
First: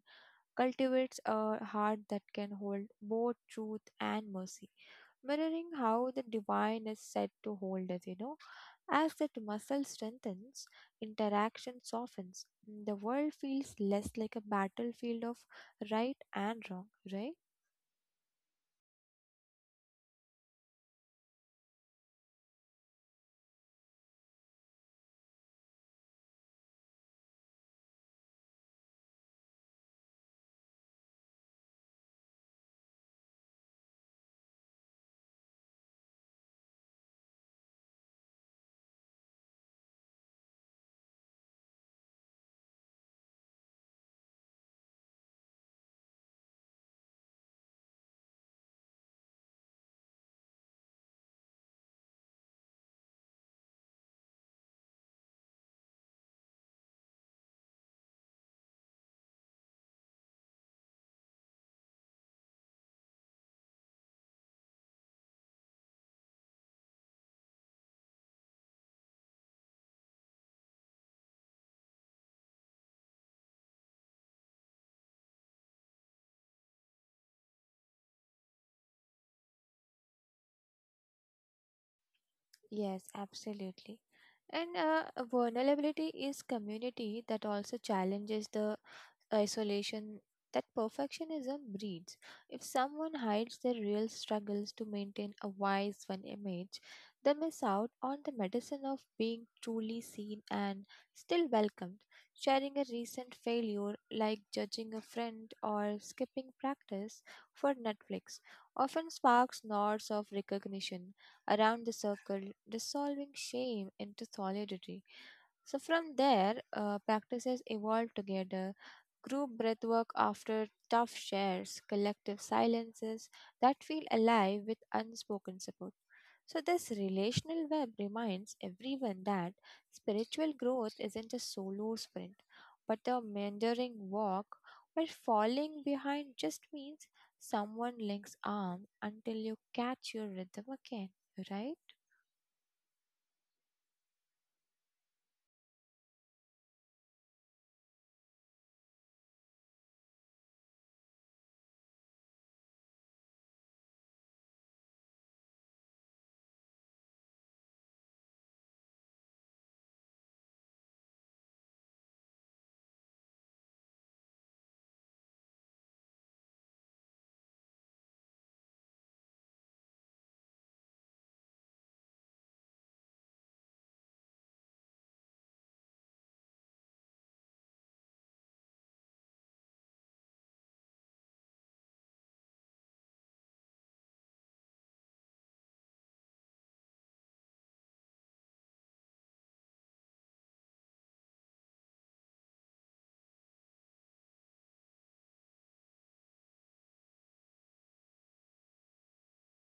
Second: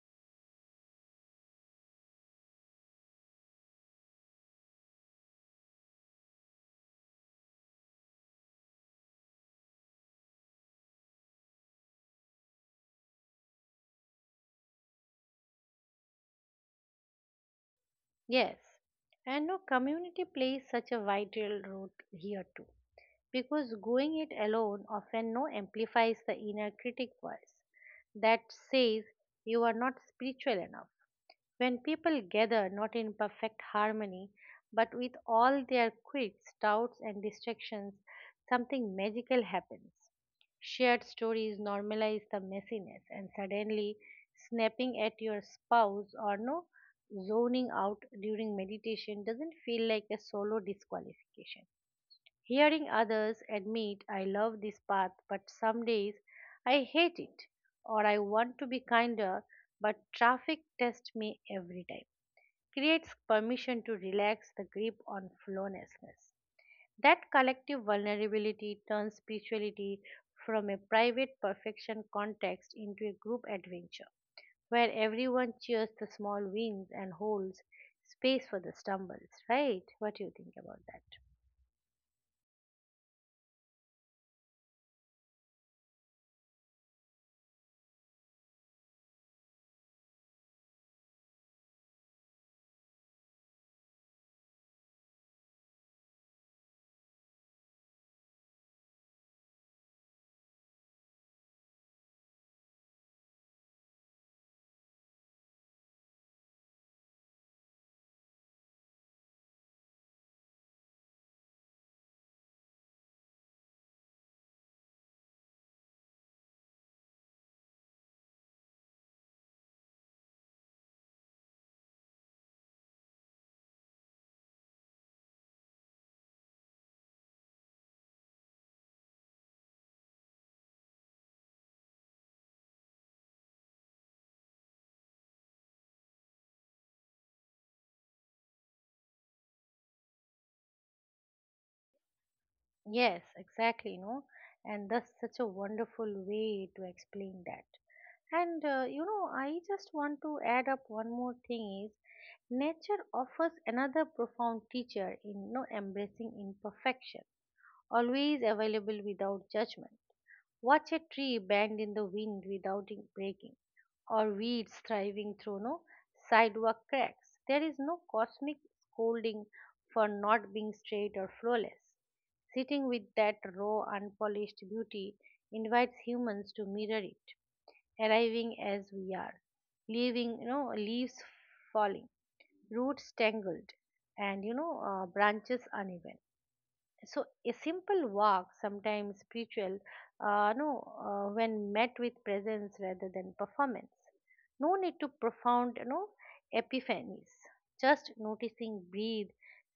cultivates a heart that can hold both truth and mercy, mirroring how the divine is said to hold us, you know. As that muscle strengthens, interaction softens, the world feels less like a battlefield of right and wrong, right? Yes. And no community plays such a vital role here too, because going it alone often no amplifies the inner critic voice that says, you are not spiritual enough. When people gather not in perfect harmony, but with all their quirks, doubts, and distractions, something magical happens. Shared stories normalize the messiness, and suddenly snapping at your spouse or no zoning out during meditation doesn't feel like a solo disqualification. Hearing others admit, I love this path, but some days I hate it, or I want to be kinder, but traffic tests me every time, creates permission to relax the grip on flawlessness. That collective vulnerability turns spirituality from a private perfection context into a group adventure where everyone cheers the small wins and holds space for the stumbles, right? What do you think about that? Yes, absolutely. And uh, vulnerability is community that also challenges the isolation that perfectionism breeds. If someone hides their real struggles to maintain a wise one image, they miss out on the medicine of being truly seen and still welcomed. Sharing a recent failure, like judging a friend or skipping practice for Netflix, often sparks nods of recognition around the circle, dissolving shame into solidarity. So from there, uh, practices evolved together. Group breathwork after tough shares, collective silences that feel alive with unspoken support. So, this relational web reminds everyone that spiritual growth isn't a solo sprint, but a meandering walk where falling behind just means someone links arms until you catch your rhythm again, right? Yes, exactly, no? And that's such a wonderful way to explain that. And uh, you know, I just want to add up one more thing is, nature offers another profound teacher in, you know, embracing imperfection, always available without judgment. Watch a tree bend in the wind without it breaking, or weeds thriving through no sidewalk cracks. There is no cosmic scolding for not being straight or flawless. Sitting with that raw, unpolished beauty invites humans to mirror it, arriving as we are, leaving, you know leaves falling, roots tangled, and, you know uh, branches uneven. So a simple walk sometimes spiritual, uh, no uh, when met with presence rather than performance, no need to profound, you know epiphanies, just noticing breathe,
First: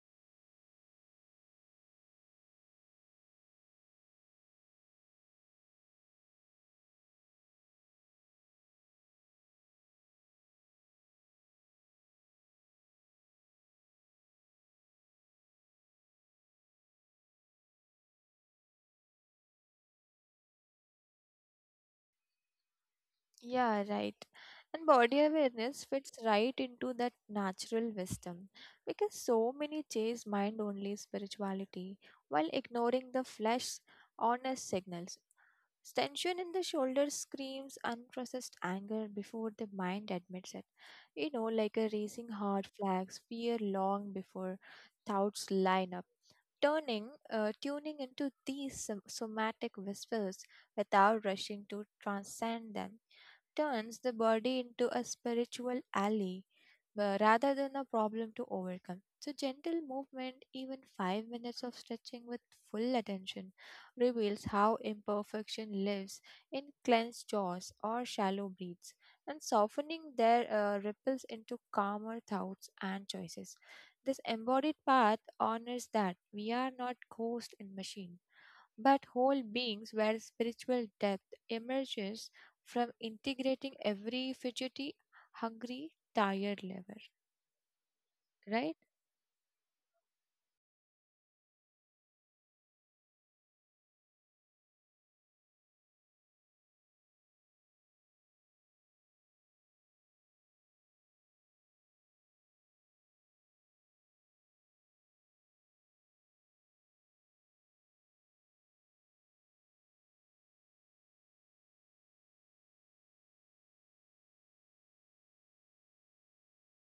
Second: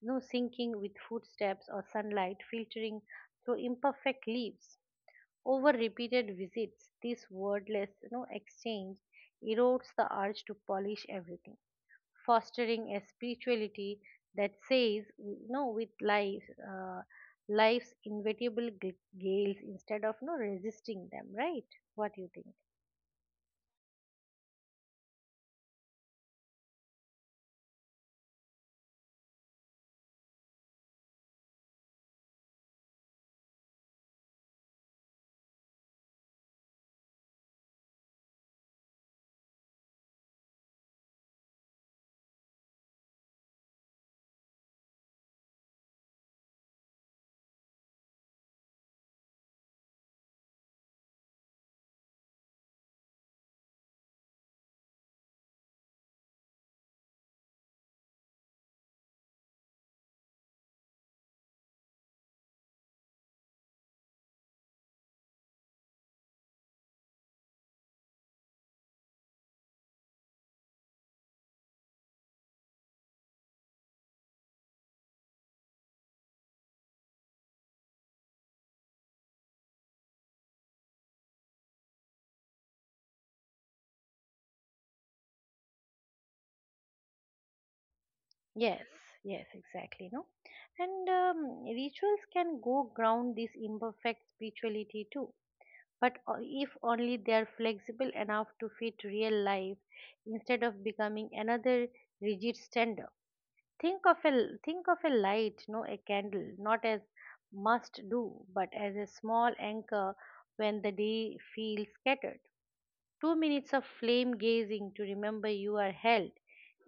no sinking with footsteps or sunlight filtering through imperfect leaves. Over repeated visits, this wordless, you know exchange erodes the urge to polish everything, fostering a spirituality that says no with life, uh, life's inevitable g- gales instead of no resisting them, right? What do you think? Yeah, right. And body awareness fits right into that natural wisdom because so many chase mind only spirituality while ignoring the flesh's honest signals. Tension in the shoulder screams unprocessed anger before the mind admits it. You know, like a racing heart flags fear long before thoughts line up. Turning, uh, tuning into these som- somatic whispers without rushing to transcend them turns the body into a spiritual ally uh, rather than a problem to overcome. So, gentle movement, even five minutes of stretching with full attention, reveals how imperfection lives in clenched jaws or shallow breaths, and softening their uh, ripples into calmer thoughts and choices. This embodied path honors that we are not ghosts in machines but whole beings where spiritual depth emerges from integrating every fidgety, hungry, tired lever, right? Yes, yes, exactly. No, and um, rituals can go ground this imperfect spirituality too. But o- if only they are flexible enough to fit real life instead of becoming another rigid standard. Think of a, think of a light, no, a candle, not as must do, but as a small anchor when the day feels scattered. Two minutes of flame gazing to remember you are held,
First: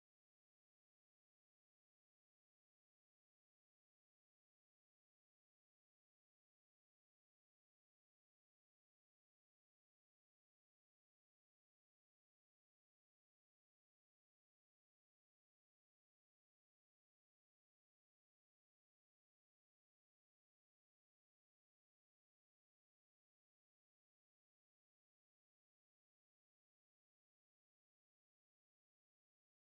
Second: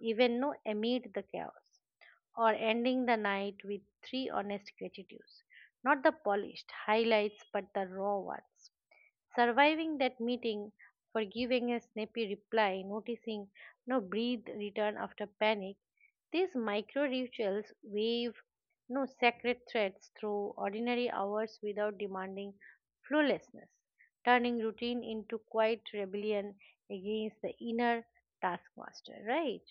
even no amid the chaos, or ending the night with three honest gratitudes, not the polished highlights, but the raw ones. Surviving that meeting, for giving a snappy reply, noticing no breathe return after panic, these micro rituals wave no sacred threads through ordinary hours without demanding flawlessness, turning routine into quiet rebellion against the inner taskmaster, right?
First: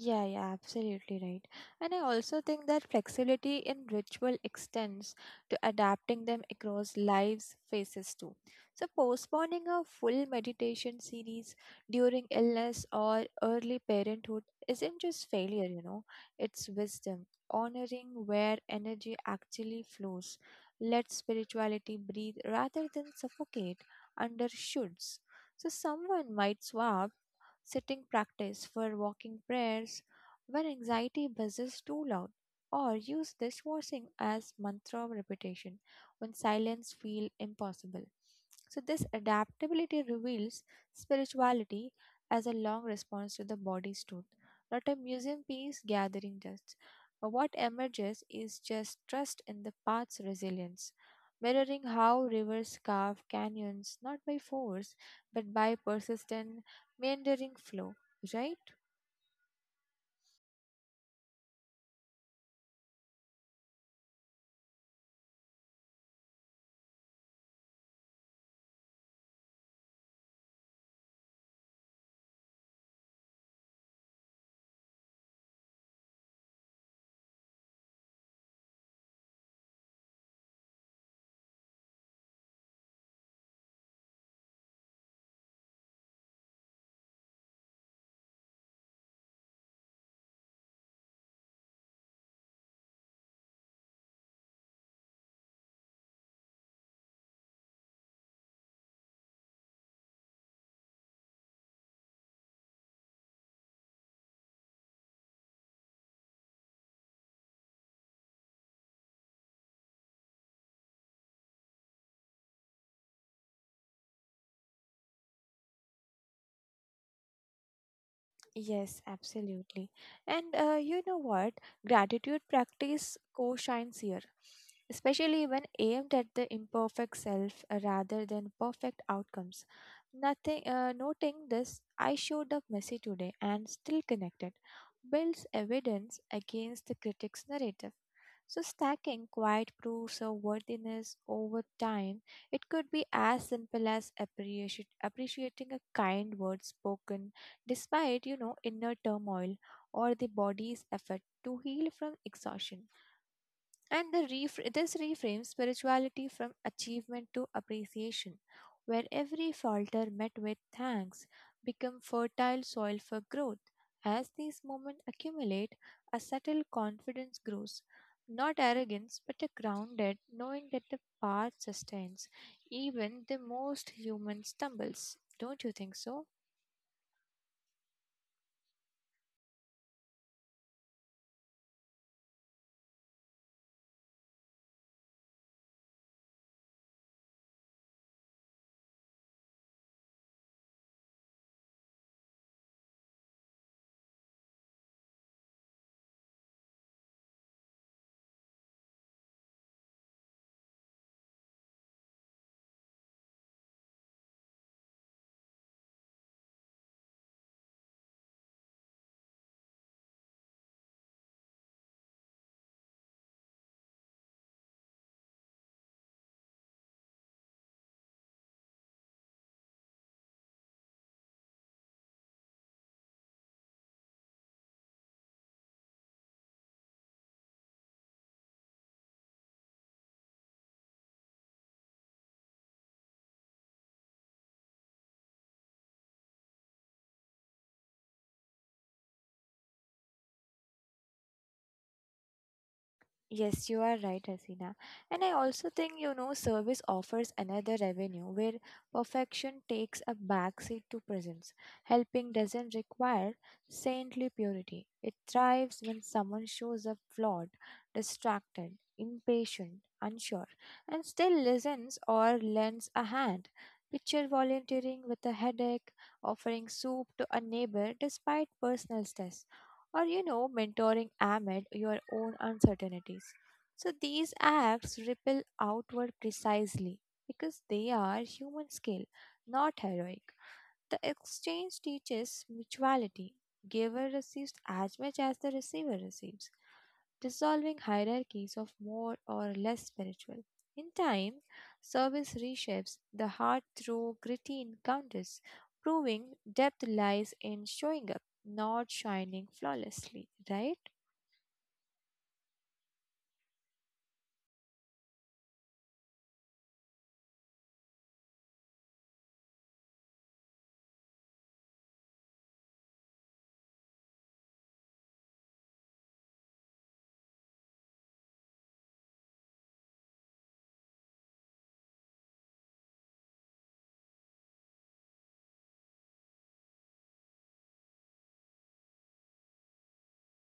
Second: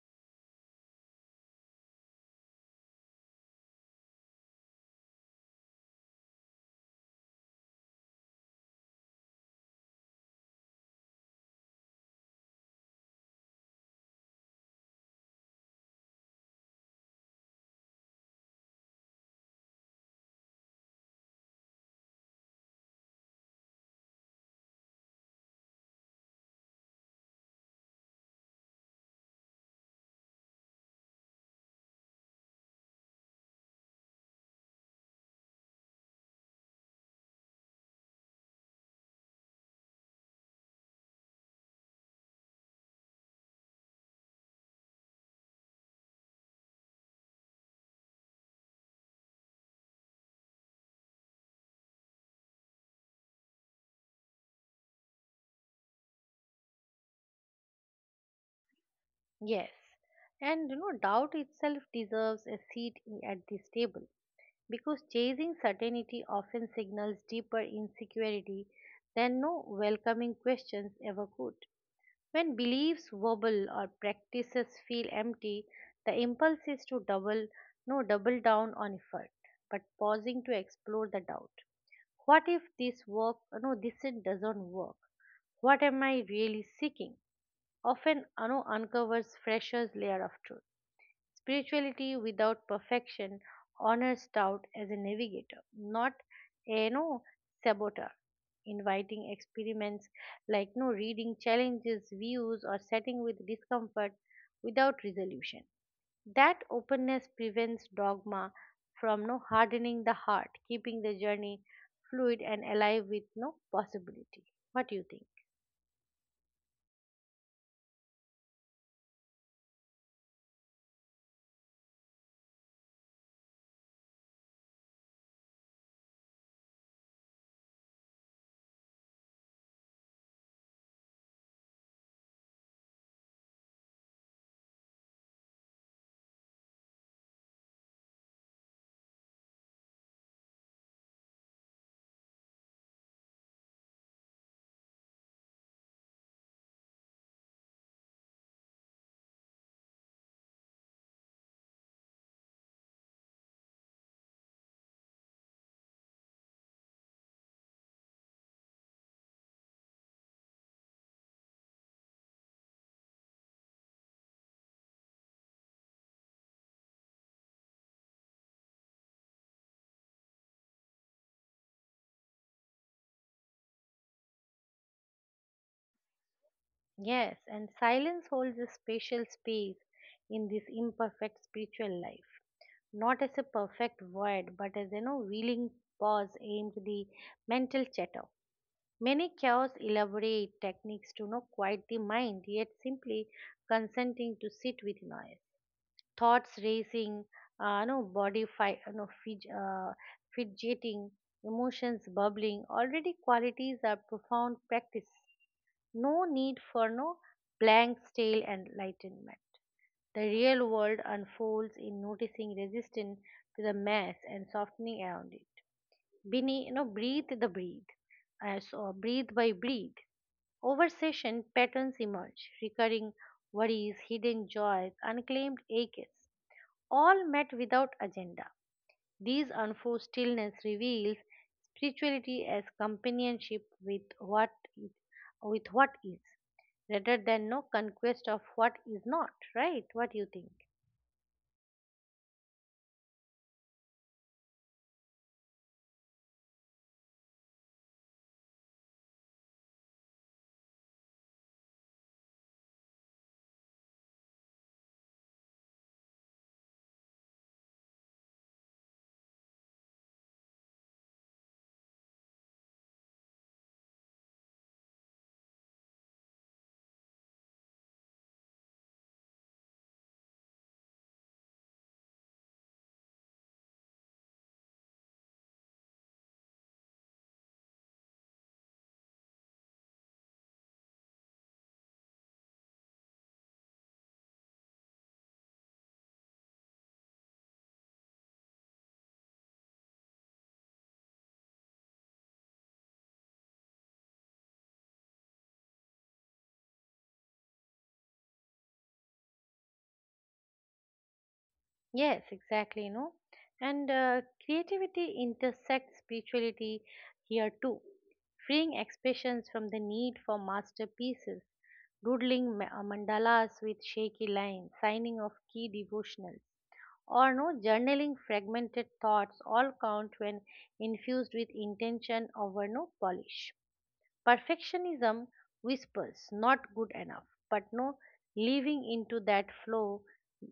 Yeah, yeah, absolutely right. And I also think that flexibility in ritual extends to adapting them across lives' phases too. So, postponing a full meditation series during illness or early parenthood isn't just failure, you know, it's wisdom. Honoring where energy actually flows. Let spirituality breathe rather than suffocate under shoulds. So, someone might swap sitting practice for walking prayers when anxiety buzzes too loud, or use dishwashing as mantra repetition when silence feels impossible. So, this adaptability reveals spirituality as a long response to the body's truth, not a museum piece gathering dust. But what emerges is just trust in the path's resilience, mirroring how rivers carve canyons not by force but by persistence meandering flow, right? Yes. And you know, doubt itself deserves a seat in- at this table, because chasing certainty often signals deeper insecurity than no welcoming questions ever could. When beliefs wobble or practices feel empty, the impulse is to double no double down on effort, but pausing to explore the doubt. What if this work no this it doesn't work? What am I really seeking? Often ano uncovers fresher's layer of truth. Spirituality without perfection honors doubt as a navigator, not a no saboteur, inviting experiments like no reading challenges, views, or setting with discomfort without resolution. That openness prevents dogma from no hardening the heart, keeping the journey fluid and alive with no possibility. What do you think? Yes, absolutely. And uh, you know what? Gratitude practice co shines here, especially when aimed at the imperfect self uh, rather than perfect outcomes. Nothing, uh, Noting this, I showed up messy today and still connected, builds evidence against the critic's narrative. So, stacking quiet proofs of worthiness over time, it could be as simple as appreciati- appreciating a kind word spoken despite, you know, inner turmoil or the body's effort to heal from exhaustion, and the refra- this reframes spirituality from achievement to appreciation, where every falter met with thanks become fertile soil for growth. As these moments accumulate, a subtle confidence grows, not arrogance but a grounded knowing that the path sustains even the most human stumbles, don't you think so? Yes, and silence holds a special space in this imperfect spiritual life, not as a perfect void, but as, you know, willing pause aimed the mental chatter. Many cures elaborate techniques to know quiet the mind, yet simply consenting to sit with noise. Thoughts racing, uh, no body fi- uh, no, fidg- uh, fidgeting, emotions bubbling, already qualities are profound practice. No need for no blank, stale enlightenment. The real world unfolds in noticing resistance to the mass and softening around it. Bini, you know, breathe the breathe, as or breathe by breathe. Over session, patterns emerge, recurring worries, hidden joys, unclaimed aches, all met without agenda. These unforced stillness reveals spirituality as companionship with what is, with what is rather than no conquest of what is not. Right? What do you think? Yes, you are right, Hasina. And I also think, you know, service offers another revenue where perfection takes a backseat to presence. Helping doesn't require saintly purity. It thrives when someone shows up flawed, distracted, impatient, unsure, and still listens or lends a hand. Picture volunteering with a headache, offering soup to a neighbor despite personal stress or, you know, mentoring amid your own uncertainties. So these acts ripple outward precisely because they are human skill, not heroic. The exchange teaches mutuality, giver receives as much as the receiver receives, dissolving hierarchies of more or less spiritual. In time, service reshapes the heart through gritty encounters, proving depth lies in showing up, not shining flawlessly, right? Yes, exactly, you know. And uh, creativity intersects spirituality here too, freeing expressions from the need for masterpieces. Doodling ma- uh, mandalas with shaky lines, signing of key devotionals, or no journaling fragmented thoughts, all count when infused with intention over no polish. Perfectionism whispers, not good enough, but no living into that flow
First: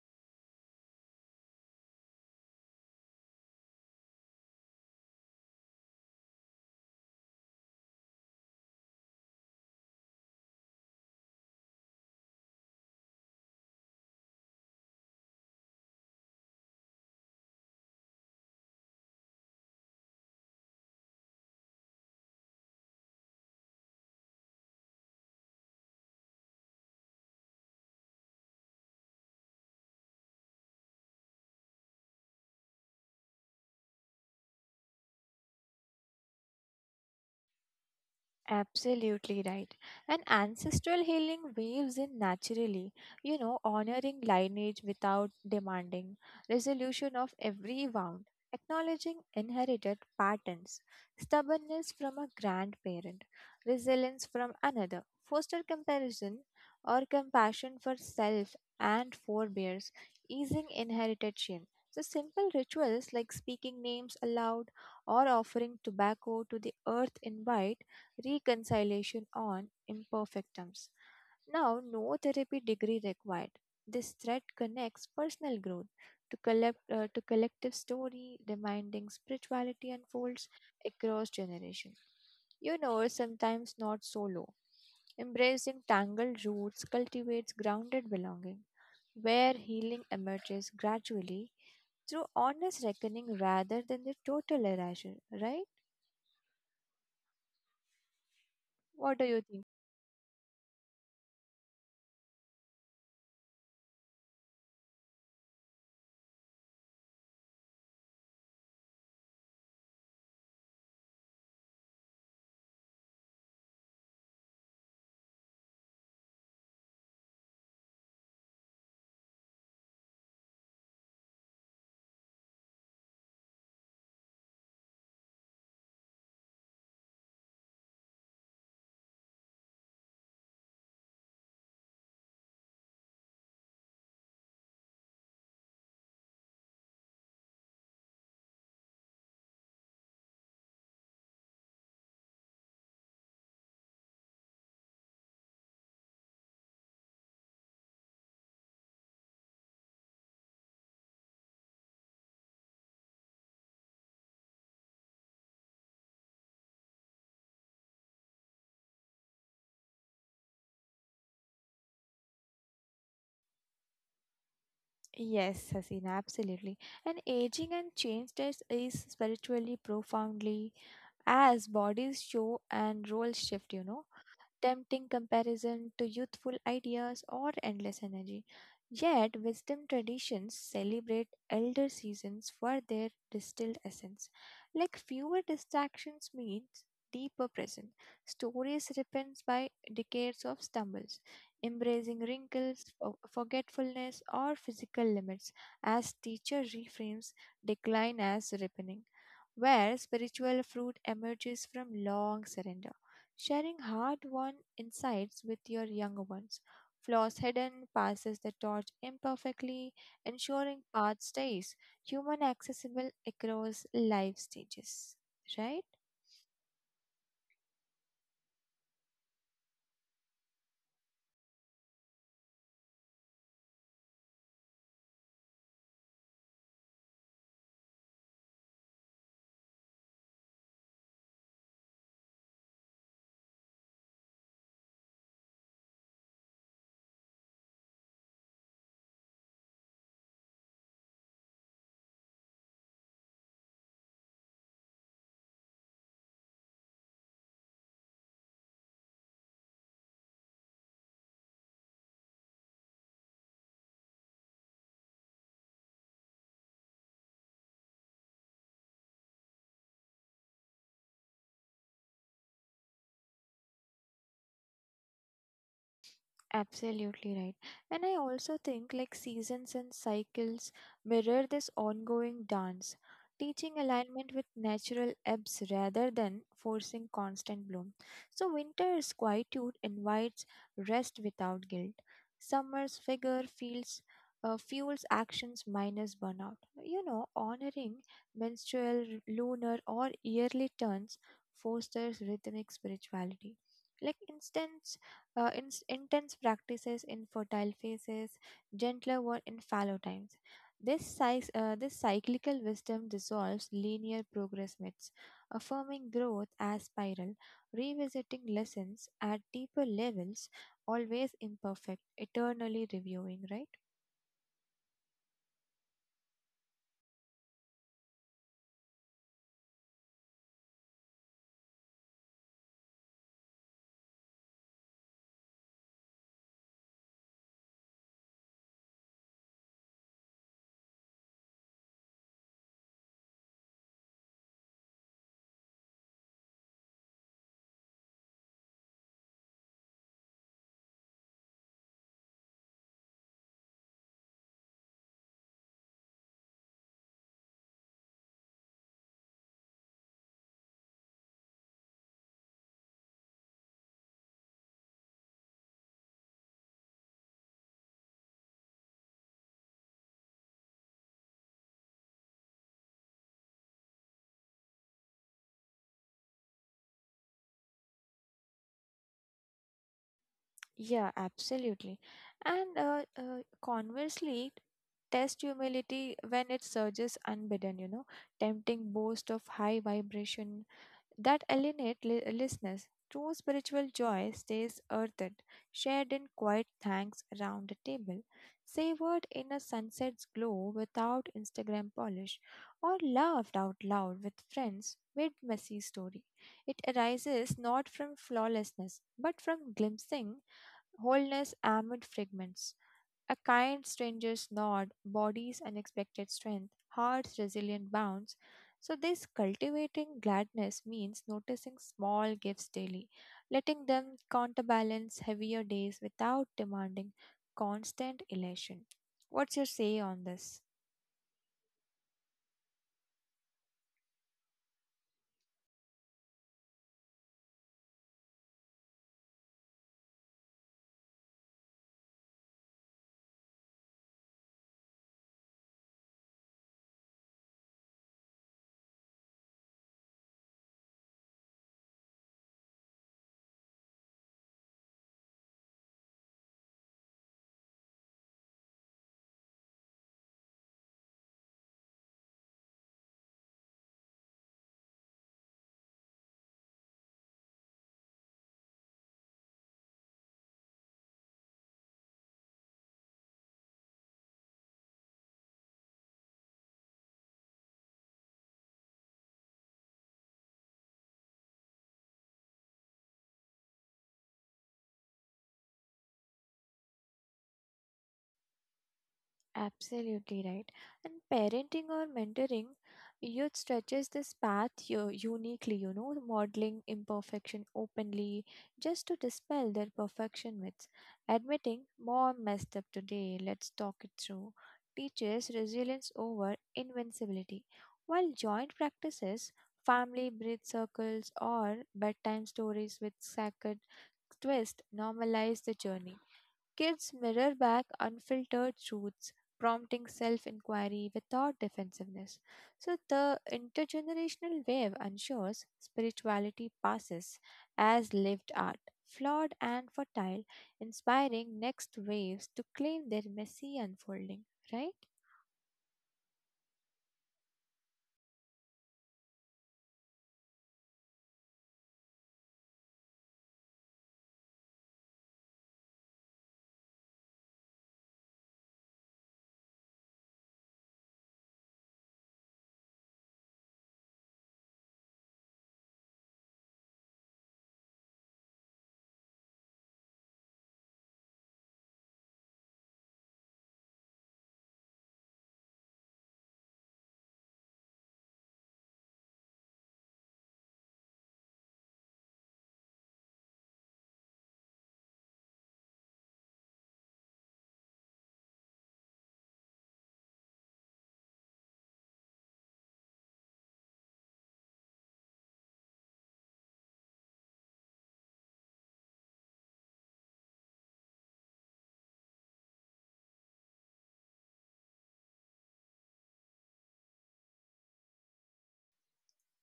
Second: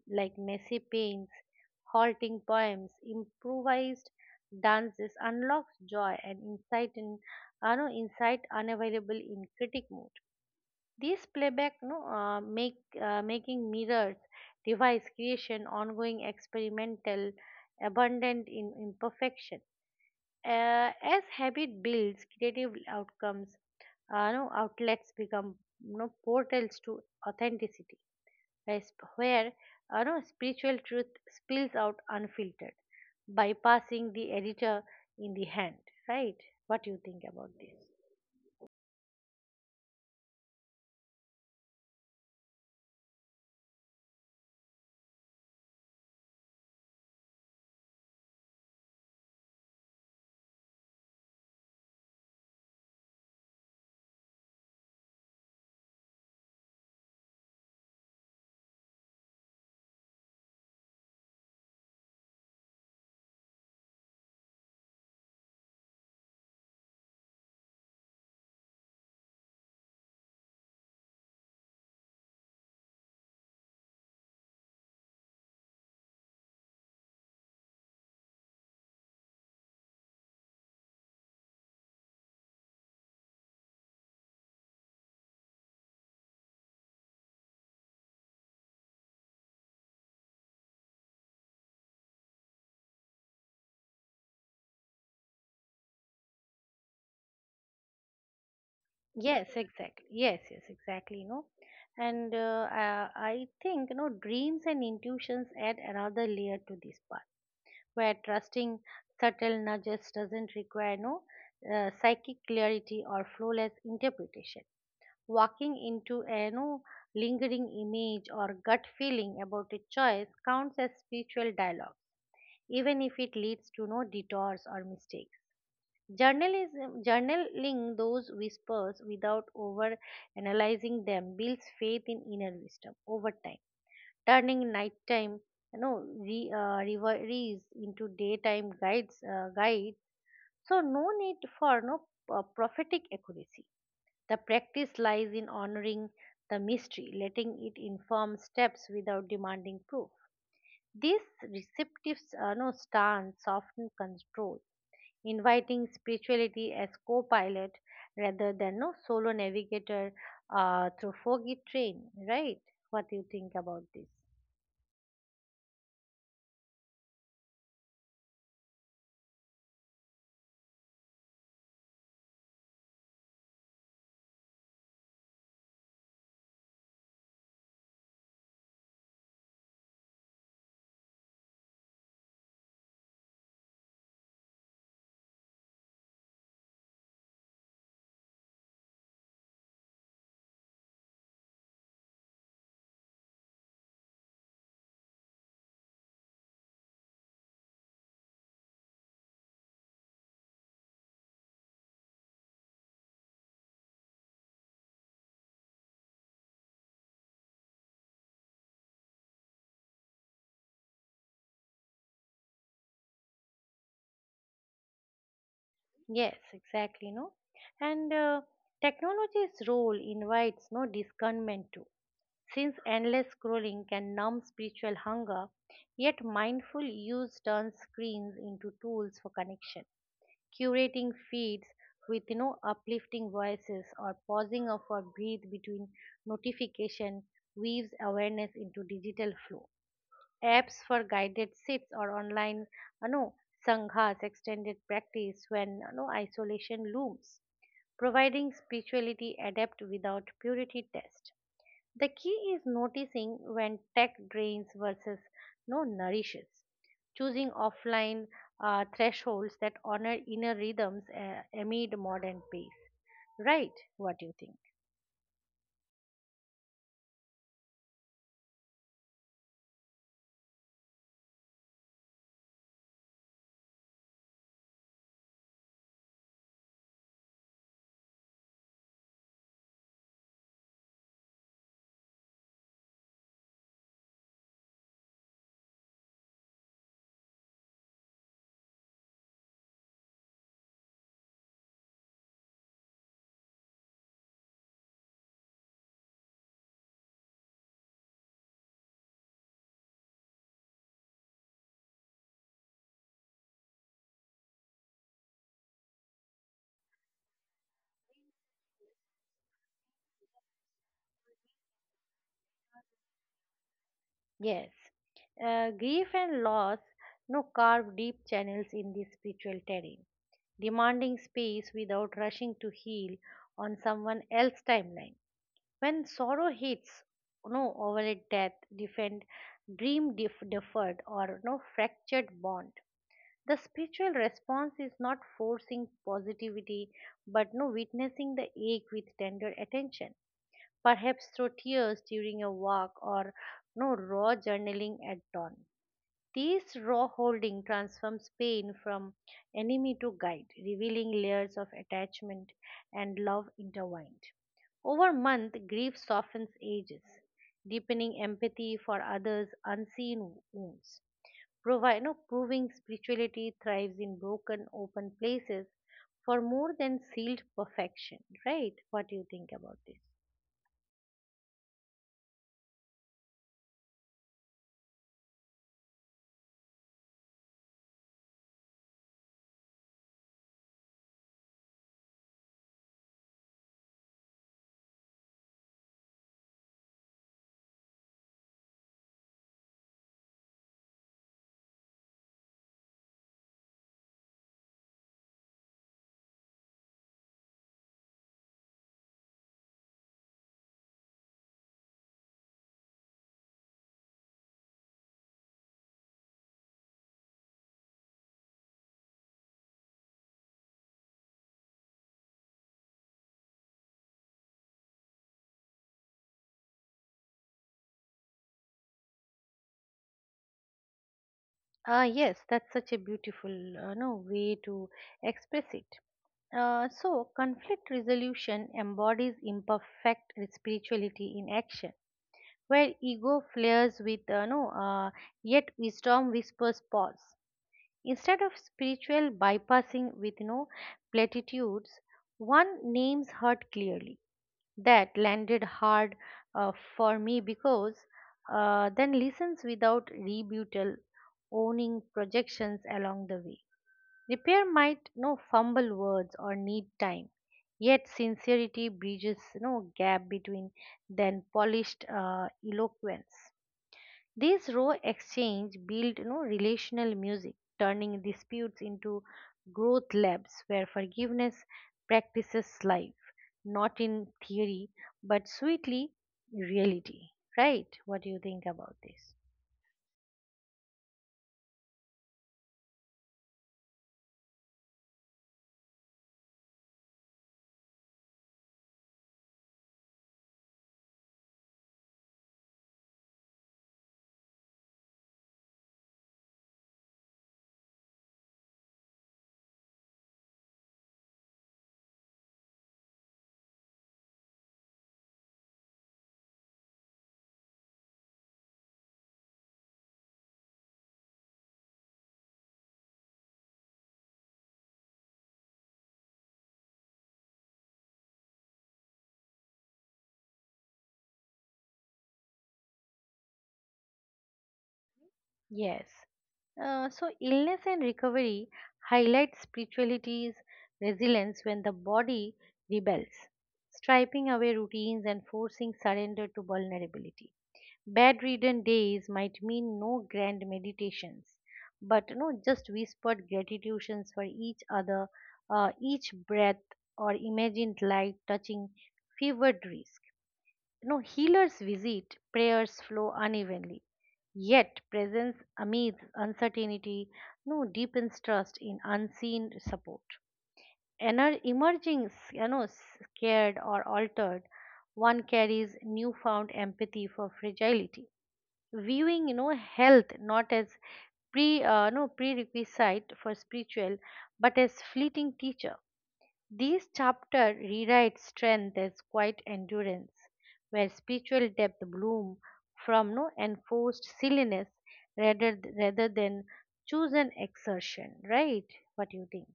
like messy paints, halting poems, improvised dances unlocks joy and insight in uh, no, insight unavailable in critic mode. These playback no, uh, make uh, making mirrors, device creation, ongoing experimental, abundant in imperfection. Uh, as habit builds, creative outcomes, uh, no, outlets become no portals to authenticity, where sp- where, uh, no, spiritual truth spills out unfiltered, bypassing the editor in the hand. Right? What do you think about this? Absolutely right. And ancestral healing weaves in naturally, you know, honoring lineage without demanding resolution of every wound, acknowledging inherited patterns, stubbornness from a grandparent, resilience from another, foster comparison or compassion for self and forebears, easing inherited shame. So, simple rituals like speaking names aloud or offering tobacco to the earth invite reconciliation on imperfect terms. Now, no therapy degree required. This thread connects personal growth to, collect, uh, to collective story, reminding spirituality unfolds across generations. You know, sometimes not solo. Embracing tangled roots cultivates grounded belonging, where healing emerges gradually through honest reckoning rather than the total erasure, right? What do you Yes, think? exactly. Yes, yes, exactly. You know, and uh, uh, I think you know dreams and intuitions add another layer to this part where trusting subtle nudges doesn't require no uh, psychic clarity or flawless interpretation. Walking into a no lingering image or gut feeling about a choice counts as spiritual dialogue, even if it leads to no detours or mistakes. Journalism, journaling those whispers without over analyzing them builds faith in inner wisdom over time turning nighttime you know re, uh, reveries into daytime guides uh, guide so no need for no uh, prophetic accuracy, the practice lies in honoring the mystery, letting it inform steps without demanding proof. This receptive uh, no stance often control, inviting spirituality as co-pilot rather than no solo navigator uh, through foggy train. Right? What do you think about this? Yes, Hasina, absolutely. And aging and change test is spiritually profoundly as bodies show and roles shift, you know, tempting comparison to youthful ideas or endless energy. Yet, wisdom traditions celebrate elder seasons for their distilled essence. Like fewer distractions means deeper presence. Stories repent by decades of stumbles, embracing wrinkles, fo- forgetfulness, or physical limits, as teacher reframes decline as ripening where spiritual fruit emerges from long surrender, sharing hard won insights with your younger ones. Flaws hidden, passes the torch imperfectly, ensuring path stays human accessible across life stages, right? Yes, exactly, no? And uh, technology's role invites no discernment too. Since endless scrolling can numb spiritual hunger, yet mindful use turns screens into tools for connection. Curating feeds with no uplifting voices or pausing of a breathe between notification weaves awareness into digital flow, apps for guided sits or online, you know, sanghas, extended practice when, you know, isolation looms, providing spirituality adept without purity test. The key is noticing when tech drains versus no nourishes, choosing offline uh, thresholds that honor inner rhythms uh, amid modern pace. Right? What do you think? Absolutely right. And I also think like seasons and cycles mirror this ongoing dance, teaching alignment with natural ebbs rather than forcing constant bloom. So winter's quietude invites rest without guilt. Summer's figure feels uh, fuels actions minus burnout. You know, honoring menstrual, lunar, or yearly turns fosters rhythmic spirituality. Like instance uh, in, intense practices in fertile phases, gentler one in fallow times. This, size, uh, this cyclical wisdom dissolves linear progress myths, affirming growth as spiral, revisiting lessons at deeper levels, always imperfect, eternally reviewing, right? Yes, uh, grief and loss no carve deep channels in this spiritual terrain, demanding space without rushing to heal on someone else's timeline. When sorrow hits, no overlaid death, defend, dream def- deferred, or no fractured bond. The spiritual response is not forcing positivity, but no witnessing the ache with tender attention, perhaps through tears during a walk or no raw journaling at dawn. This raw holding transforms pain from enemy to guide, revealing layers of attachment and love intertwined. Over month, grief softens ages, deepening empathy for others' unseen wounds. Provi- no, Proving spirituality thrives in broken, open places for more than sealed perfection. Right? What do you think about this? Yeah, absolutely. And uh, uh, conversely, test humility when it surges unbidden, you know, tempting boast of high vibration that alienate li- listeners. True spiritual joy stays earthen, shared in quiet thanks around the table, savored in a sunset's glow without Instagram polish, or laughed out loud with friends mid messy story. It arises not from flawlessness, but from glimpsing wholeness amid fragments. A kind stranger's nod, body's unexpected strength, heart's resilient bounce. So, this cultivating gladness means noticing small gifts daily, letting them counterbalance heavier days without demanding constant elation. What's your say on this? Ah, yes, that's such a beautiful uh, no way to express it. Uh, so, conflict resolution embodies imperfect spirituality in action, where ego flares with uh, no, uh, yet wisdom whispers pause. Instead of spiritual bypassing with no platitudes, one names hurt clearly that landed hard uh, for me because uh, then listens without rebuttal, owning projections along the way. Repair might no fumble words or need time, yet sincerity bridges no gap between than polished uh, eloquence. This raw exchange built, you know, relational music, turning disputes into growth labs where forgiveness practices life, not in theory, but sweetly reality. Right? What do you think about this? Absolutely right. And parenting or mentoring, youth stretches this path u- uniquely, you know, modeling imperfection openly just to dispel their perfection myths. Admitting, mom messed up today, let's talk it through, teaches resilience over invincibility. While joint practices, family breath circles, or bedtime stories with sacred twist normalize the journey. Kids mirror back unfiltered truths, prompting self inquiry without defensiveness. So, the intergenerational wave ensures spirituality passes as lived art, flawed and fertile, inspiring next waves to claim their messy unfolding, right? Yes. Uh, so, illness and recovery highlight spirituality's resilience when the body rebels, striping away routines and forcing surrender to vulnerability. Bedridden days might mean no grand meditations, but no just whispered gratitudes for each other, uh, each breath, or imagined light touching fevered risk. No healers visit, prayers flow unevenly. Yet presence amidst uncertainty, no deepens trust in unseen support. And emerging, you know, scared or altered, one carries newfound empathy for fragility, viewing, you know, health not as pre uh, no prerequisite for spiritual but as fleeting teacher. This chapter rewrites strength as quiet endurance where spiritual depth bloom from no enforced silliness rather rather than chosen exertion. Right? What do you think?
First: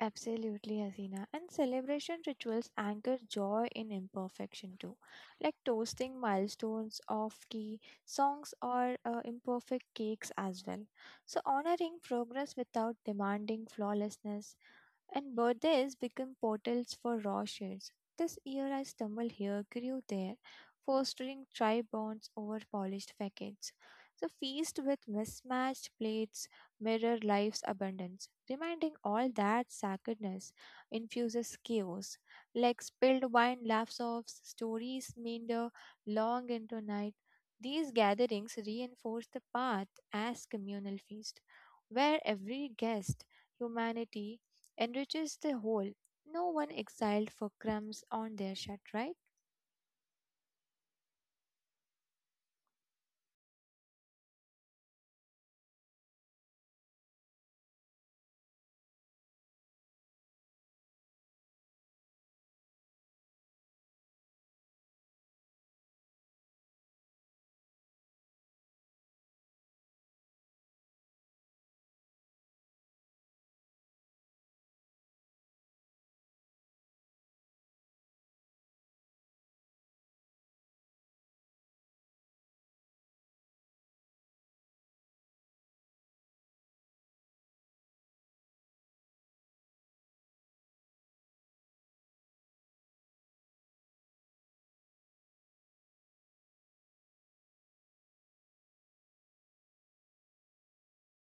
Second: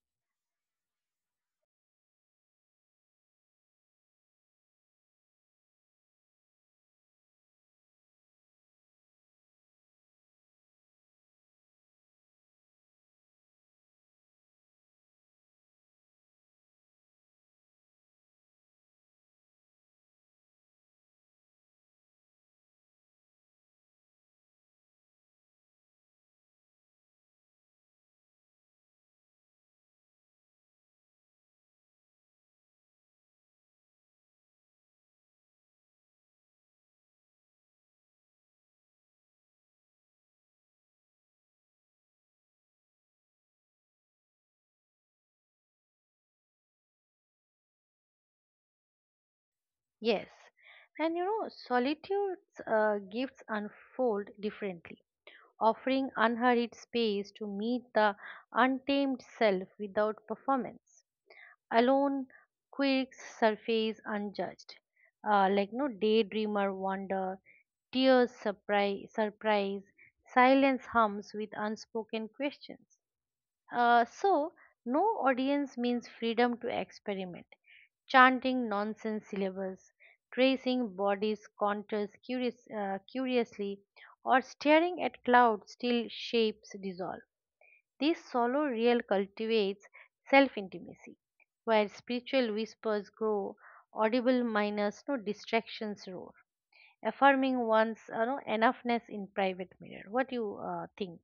Absolutely, Hasina. And celebration rituals anchor joy in imperfection too, like toasting milestones of key songs or uh, imperfect cakes as well. So, honoring progress without demanding flawlessness, and birthdays become portals for raw shades. This year I stumbled here, grew there, fostering tribe bonds over polished facades. So feast with mismatched plates, mirror life's abundance, reminding all that sacredness infuses chaos. Like spilled wine, laughs off, stories meander long into night. These gatherings reinforce the path as communal feast, where every guest, humanity, enriches the whole. No one exiled for crumbs on their shut, right? Yes, and you know solitude's uh, gifts unfold differently, offering unhurried space to meet the untamed self without performance. Alone, quirks surface unjudged, uh, like no daydreamer wonder, tears surprise, surprise, silence hums with unspoken questions. Uh, so, no audience means freedom to experiment. Chanting nonsense syllables, tracing bodies' contours curious, uh, curiously, or staring at clouds till shapes dissolve. This solo reel cultivates self intimacy, where spiritual whispers grow, audible minors, no distractions roar, affirming one's uh, no, enoughness in private mirror. What do you uh, think?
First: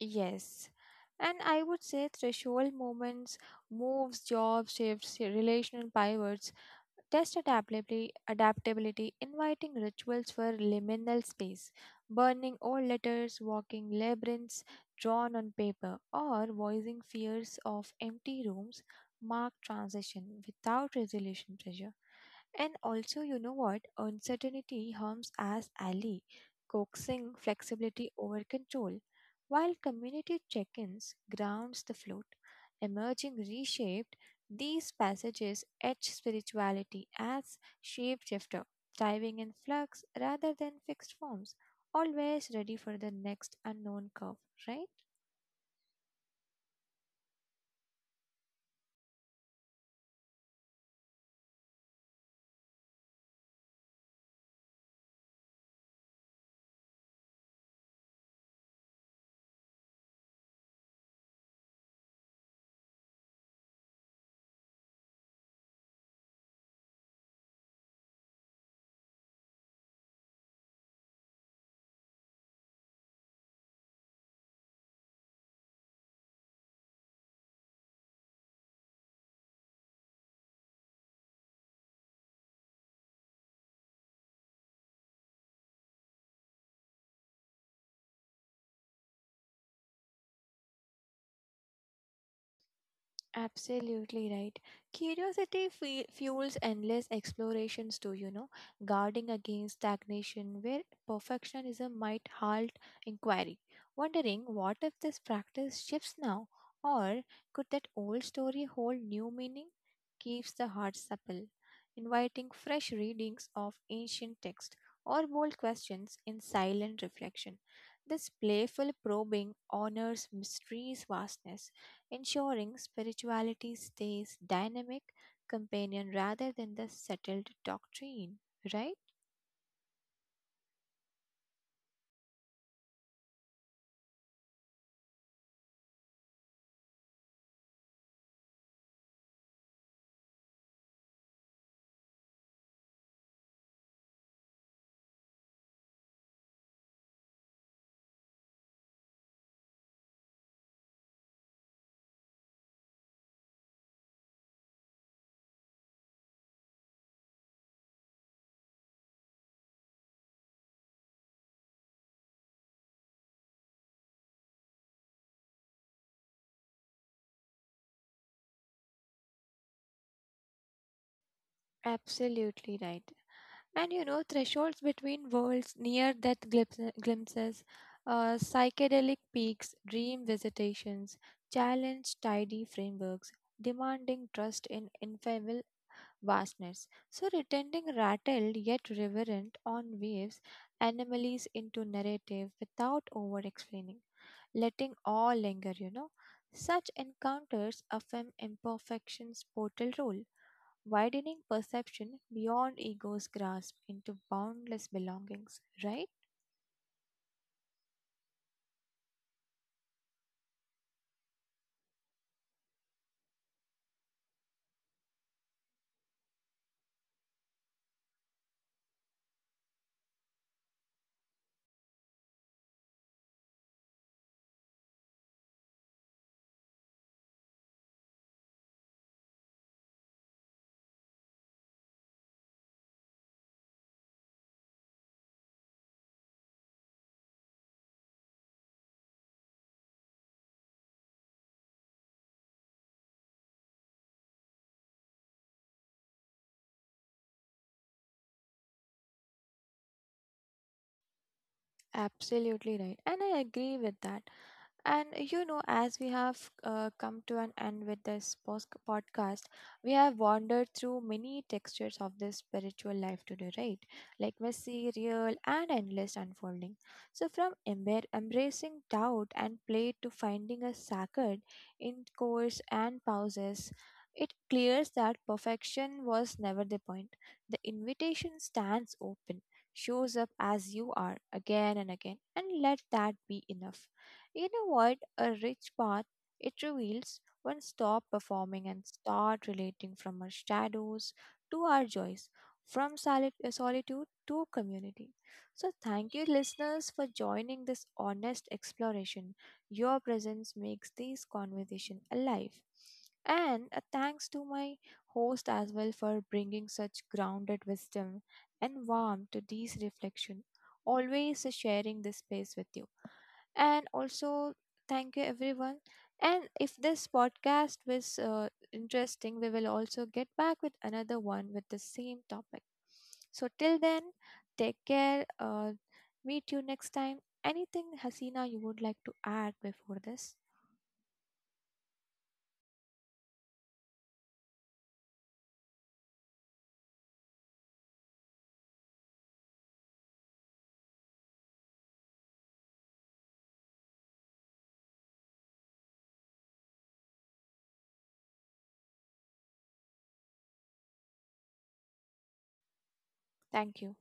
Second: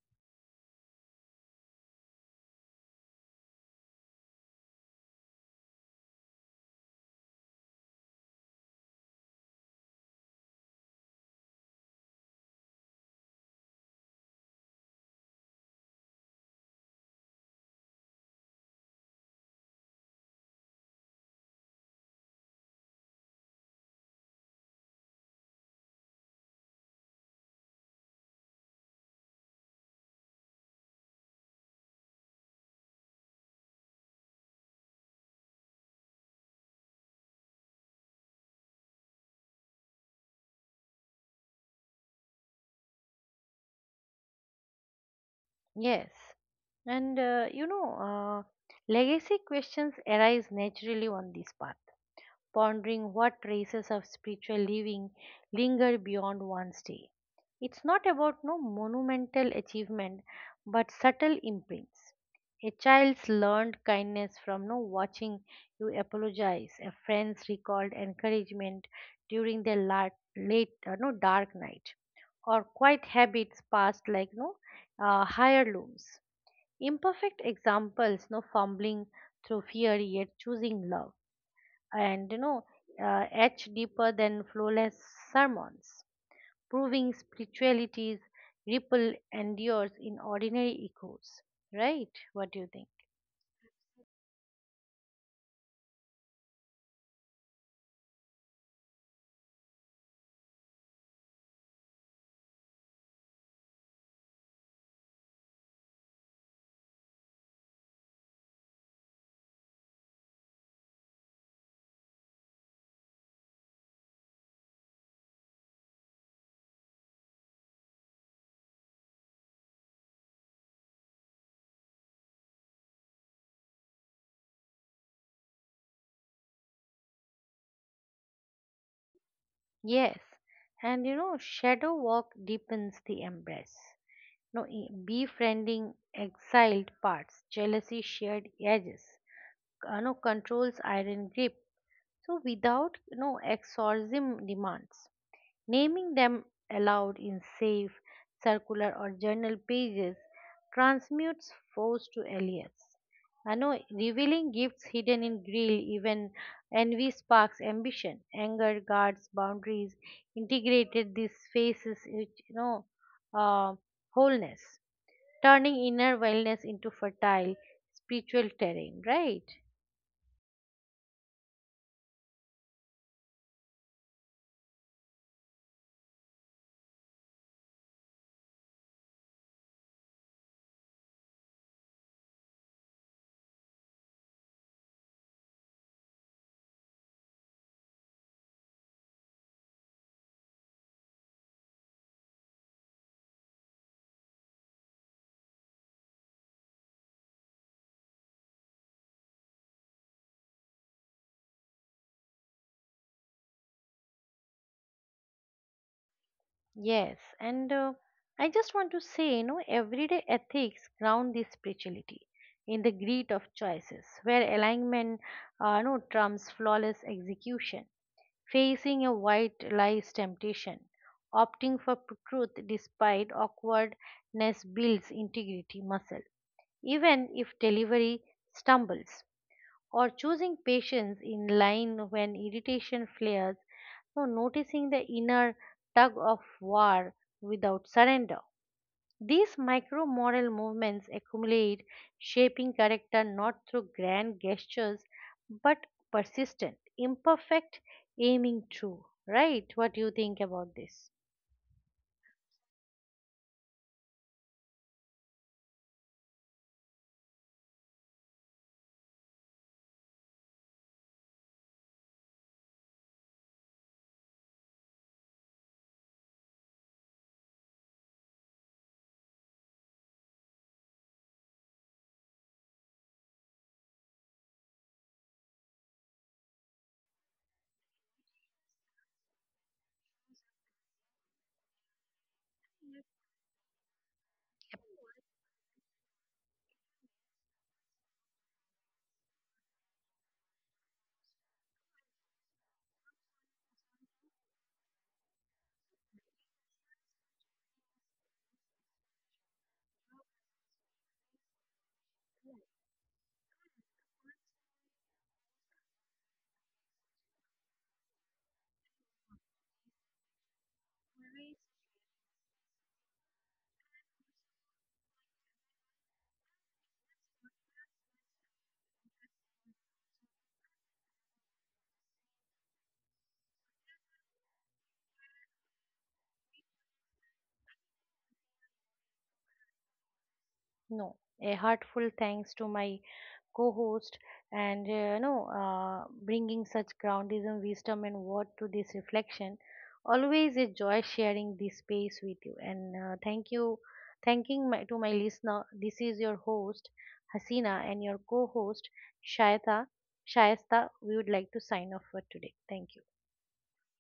Yes. And I would say threshold moments, moves, job shifts, relational pivots, test adaptability, adaptability, inviting rituals for liminal space, burning old letters, walking labyrinths drawn on paper, or voicing fears of empty rooms mark transition without resolution pressure. And also, you know what? Uncertainty harms as ally, coaxing flexibility over control, while community check ins grounds the float. Emerging reshaped, these passages etch spirituality as shapeshifter, diving in flux rather than fixed forms, always ready for the next unknown curve, right? Yes. And uh, you know, uh, legacy questions arise naturally on this path, pondering what traces of spiritual living linger beyond one's day. It's not about no monumental achievement, but subtle imprints. A child's learned kindness from no watching you apologize, a friend's recalled encouragement during their la- late, uh, no dark night, or quiet habits passed like no uh, heirlooms. Imperfect examples, no fumbling through fear yet choosing love and you know uh, etched deeper than flawless sermons, proving spirituality's ripple endures in ordinary echoes. Right? What do you think? Absolutely right. Curiosity fe- fuels endless explorations, too, you know, guarding against stagnation where perfectionism might halt inquiry. Wondering what if this practice shifts now, or could that old story hold new meaning? Keeps the heart supple, inviting fresh readings of ancient text or bold questions in silent reflection. This playful probing honors mystery's vastness ensuring spirituality stays dynamic companion rather than the settled doctrine, right? Yes, and you know shadow walk deepens the embrace. No, e- befriending exiled parts, jealousy shared edges, uh, no controls iron grip. So without no exorcism demands. Naming them aloud in safe, circular, or journal pages transmutes force to alias. I know revealing gifts hidden in grill, even envy sparks ambition, anger guards boundaries, integrated these faces which you know uh, wholeness, turning inner wellness into fertile spiritual terrain, right? Absolutely right. And you know, thresholds between worlds near death glimpses, uh, psychedelic peaks, dream visitations, challenge tidy frameworks, demanding trust in infamil vastness. So, returning rattled yet reverent on waves, anomalies into narrative without over explaining. Letting all linger, you know. Such encounters affirm imperfection's portal role, widening perception beyond ego's grasp into boundless belongings, right? Yes, and uh, I just want to say, you know, everyday ethics ground this spirituality in the greed of choices, where alignment, uh, no, trumps flawless execution. Facing a white lies temptation, opting for p- truth despite awkwardness builds integrity muscle, even if delivery stumbles or choosing patience in line when irritation flares, so noticing the inner tug of war without surrender. These micro moral movements accumulate, shaping character not through grand gestures but persistent, imperfect, aiming true. Right? What do you think about this? Absolutely right. And I agree with that. And uh, you know, as we have uh, come to an end with this pos- podcast, we have wandered through many textures of this spiritual life today, right? Like messy, real, and endless unfolding. So, from embar- embracing doubt and play to finding a sacred in course and pauses, it clears that perfection was never the point. The invitation stands open, shows up as you are again and again, and let that be enough. You know what? A rich path, it reveals when stop performing and start relating from our shadows to our joys, from soli- uh, solitude to community. So, thank you, listeners, for joining this honest exploration. Your presence makes this conversation alive. And a thanks to my host as well for bringing such grounded wisdom and warmth to these reflection. Always sharing this space with you and also thank you everyone and if this podcast was uh, interesting we will also get back with another one with the same topic so till then take care uh, Meet you next time. Anything Hasina you would like to add before this? No, a heartfelt thanks to my co-host and uh, no uh, bringing such groundism, wisdom, and word to this reflection. Always a joy sharing this space with you. And uh, thank you, thanking my, to my listener. This is your host Hasina and your co-host Shaita. Shaista, we would like to sign off for today. Thank you. Thank you.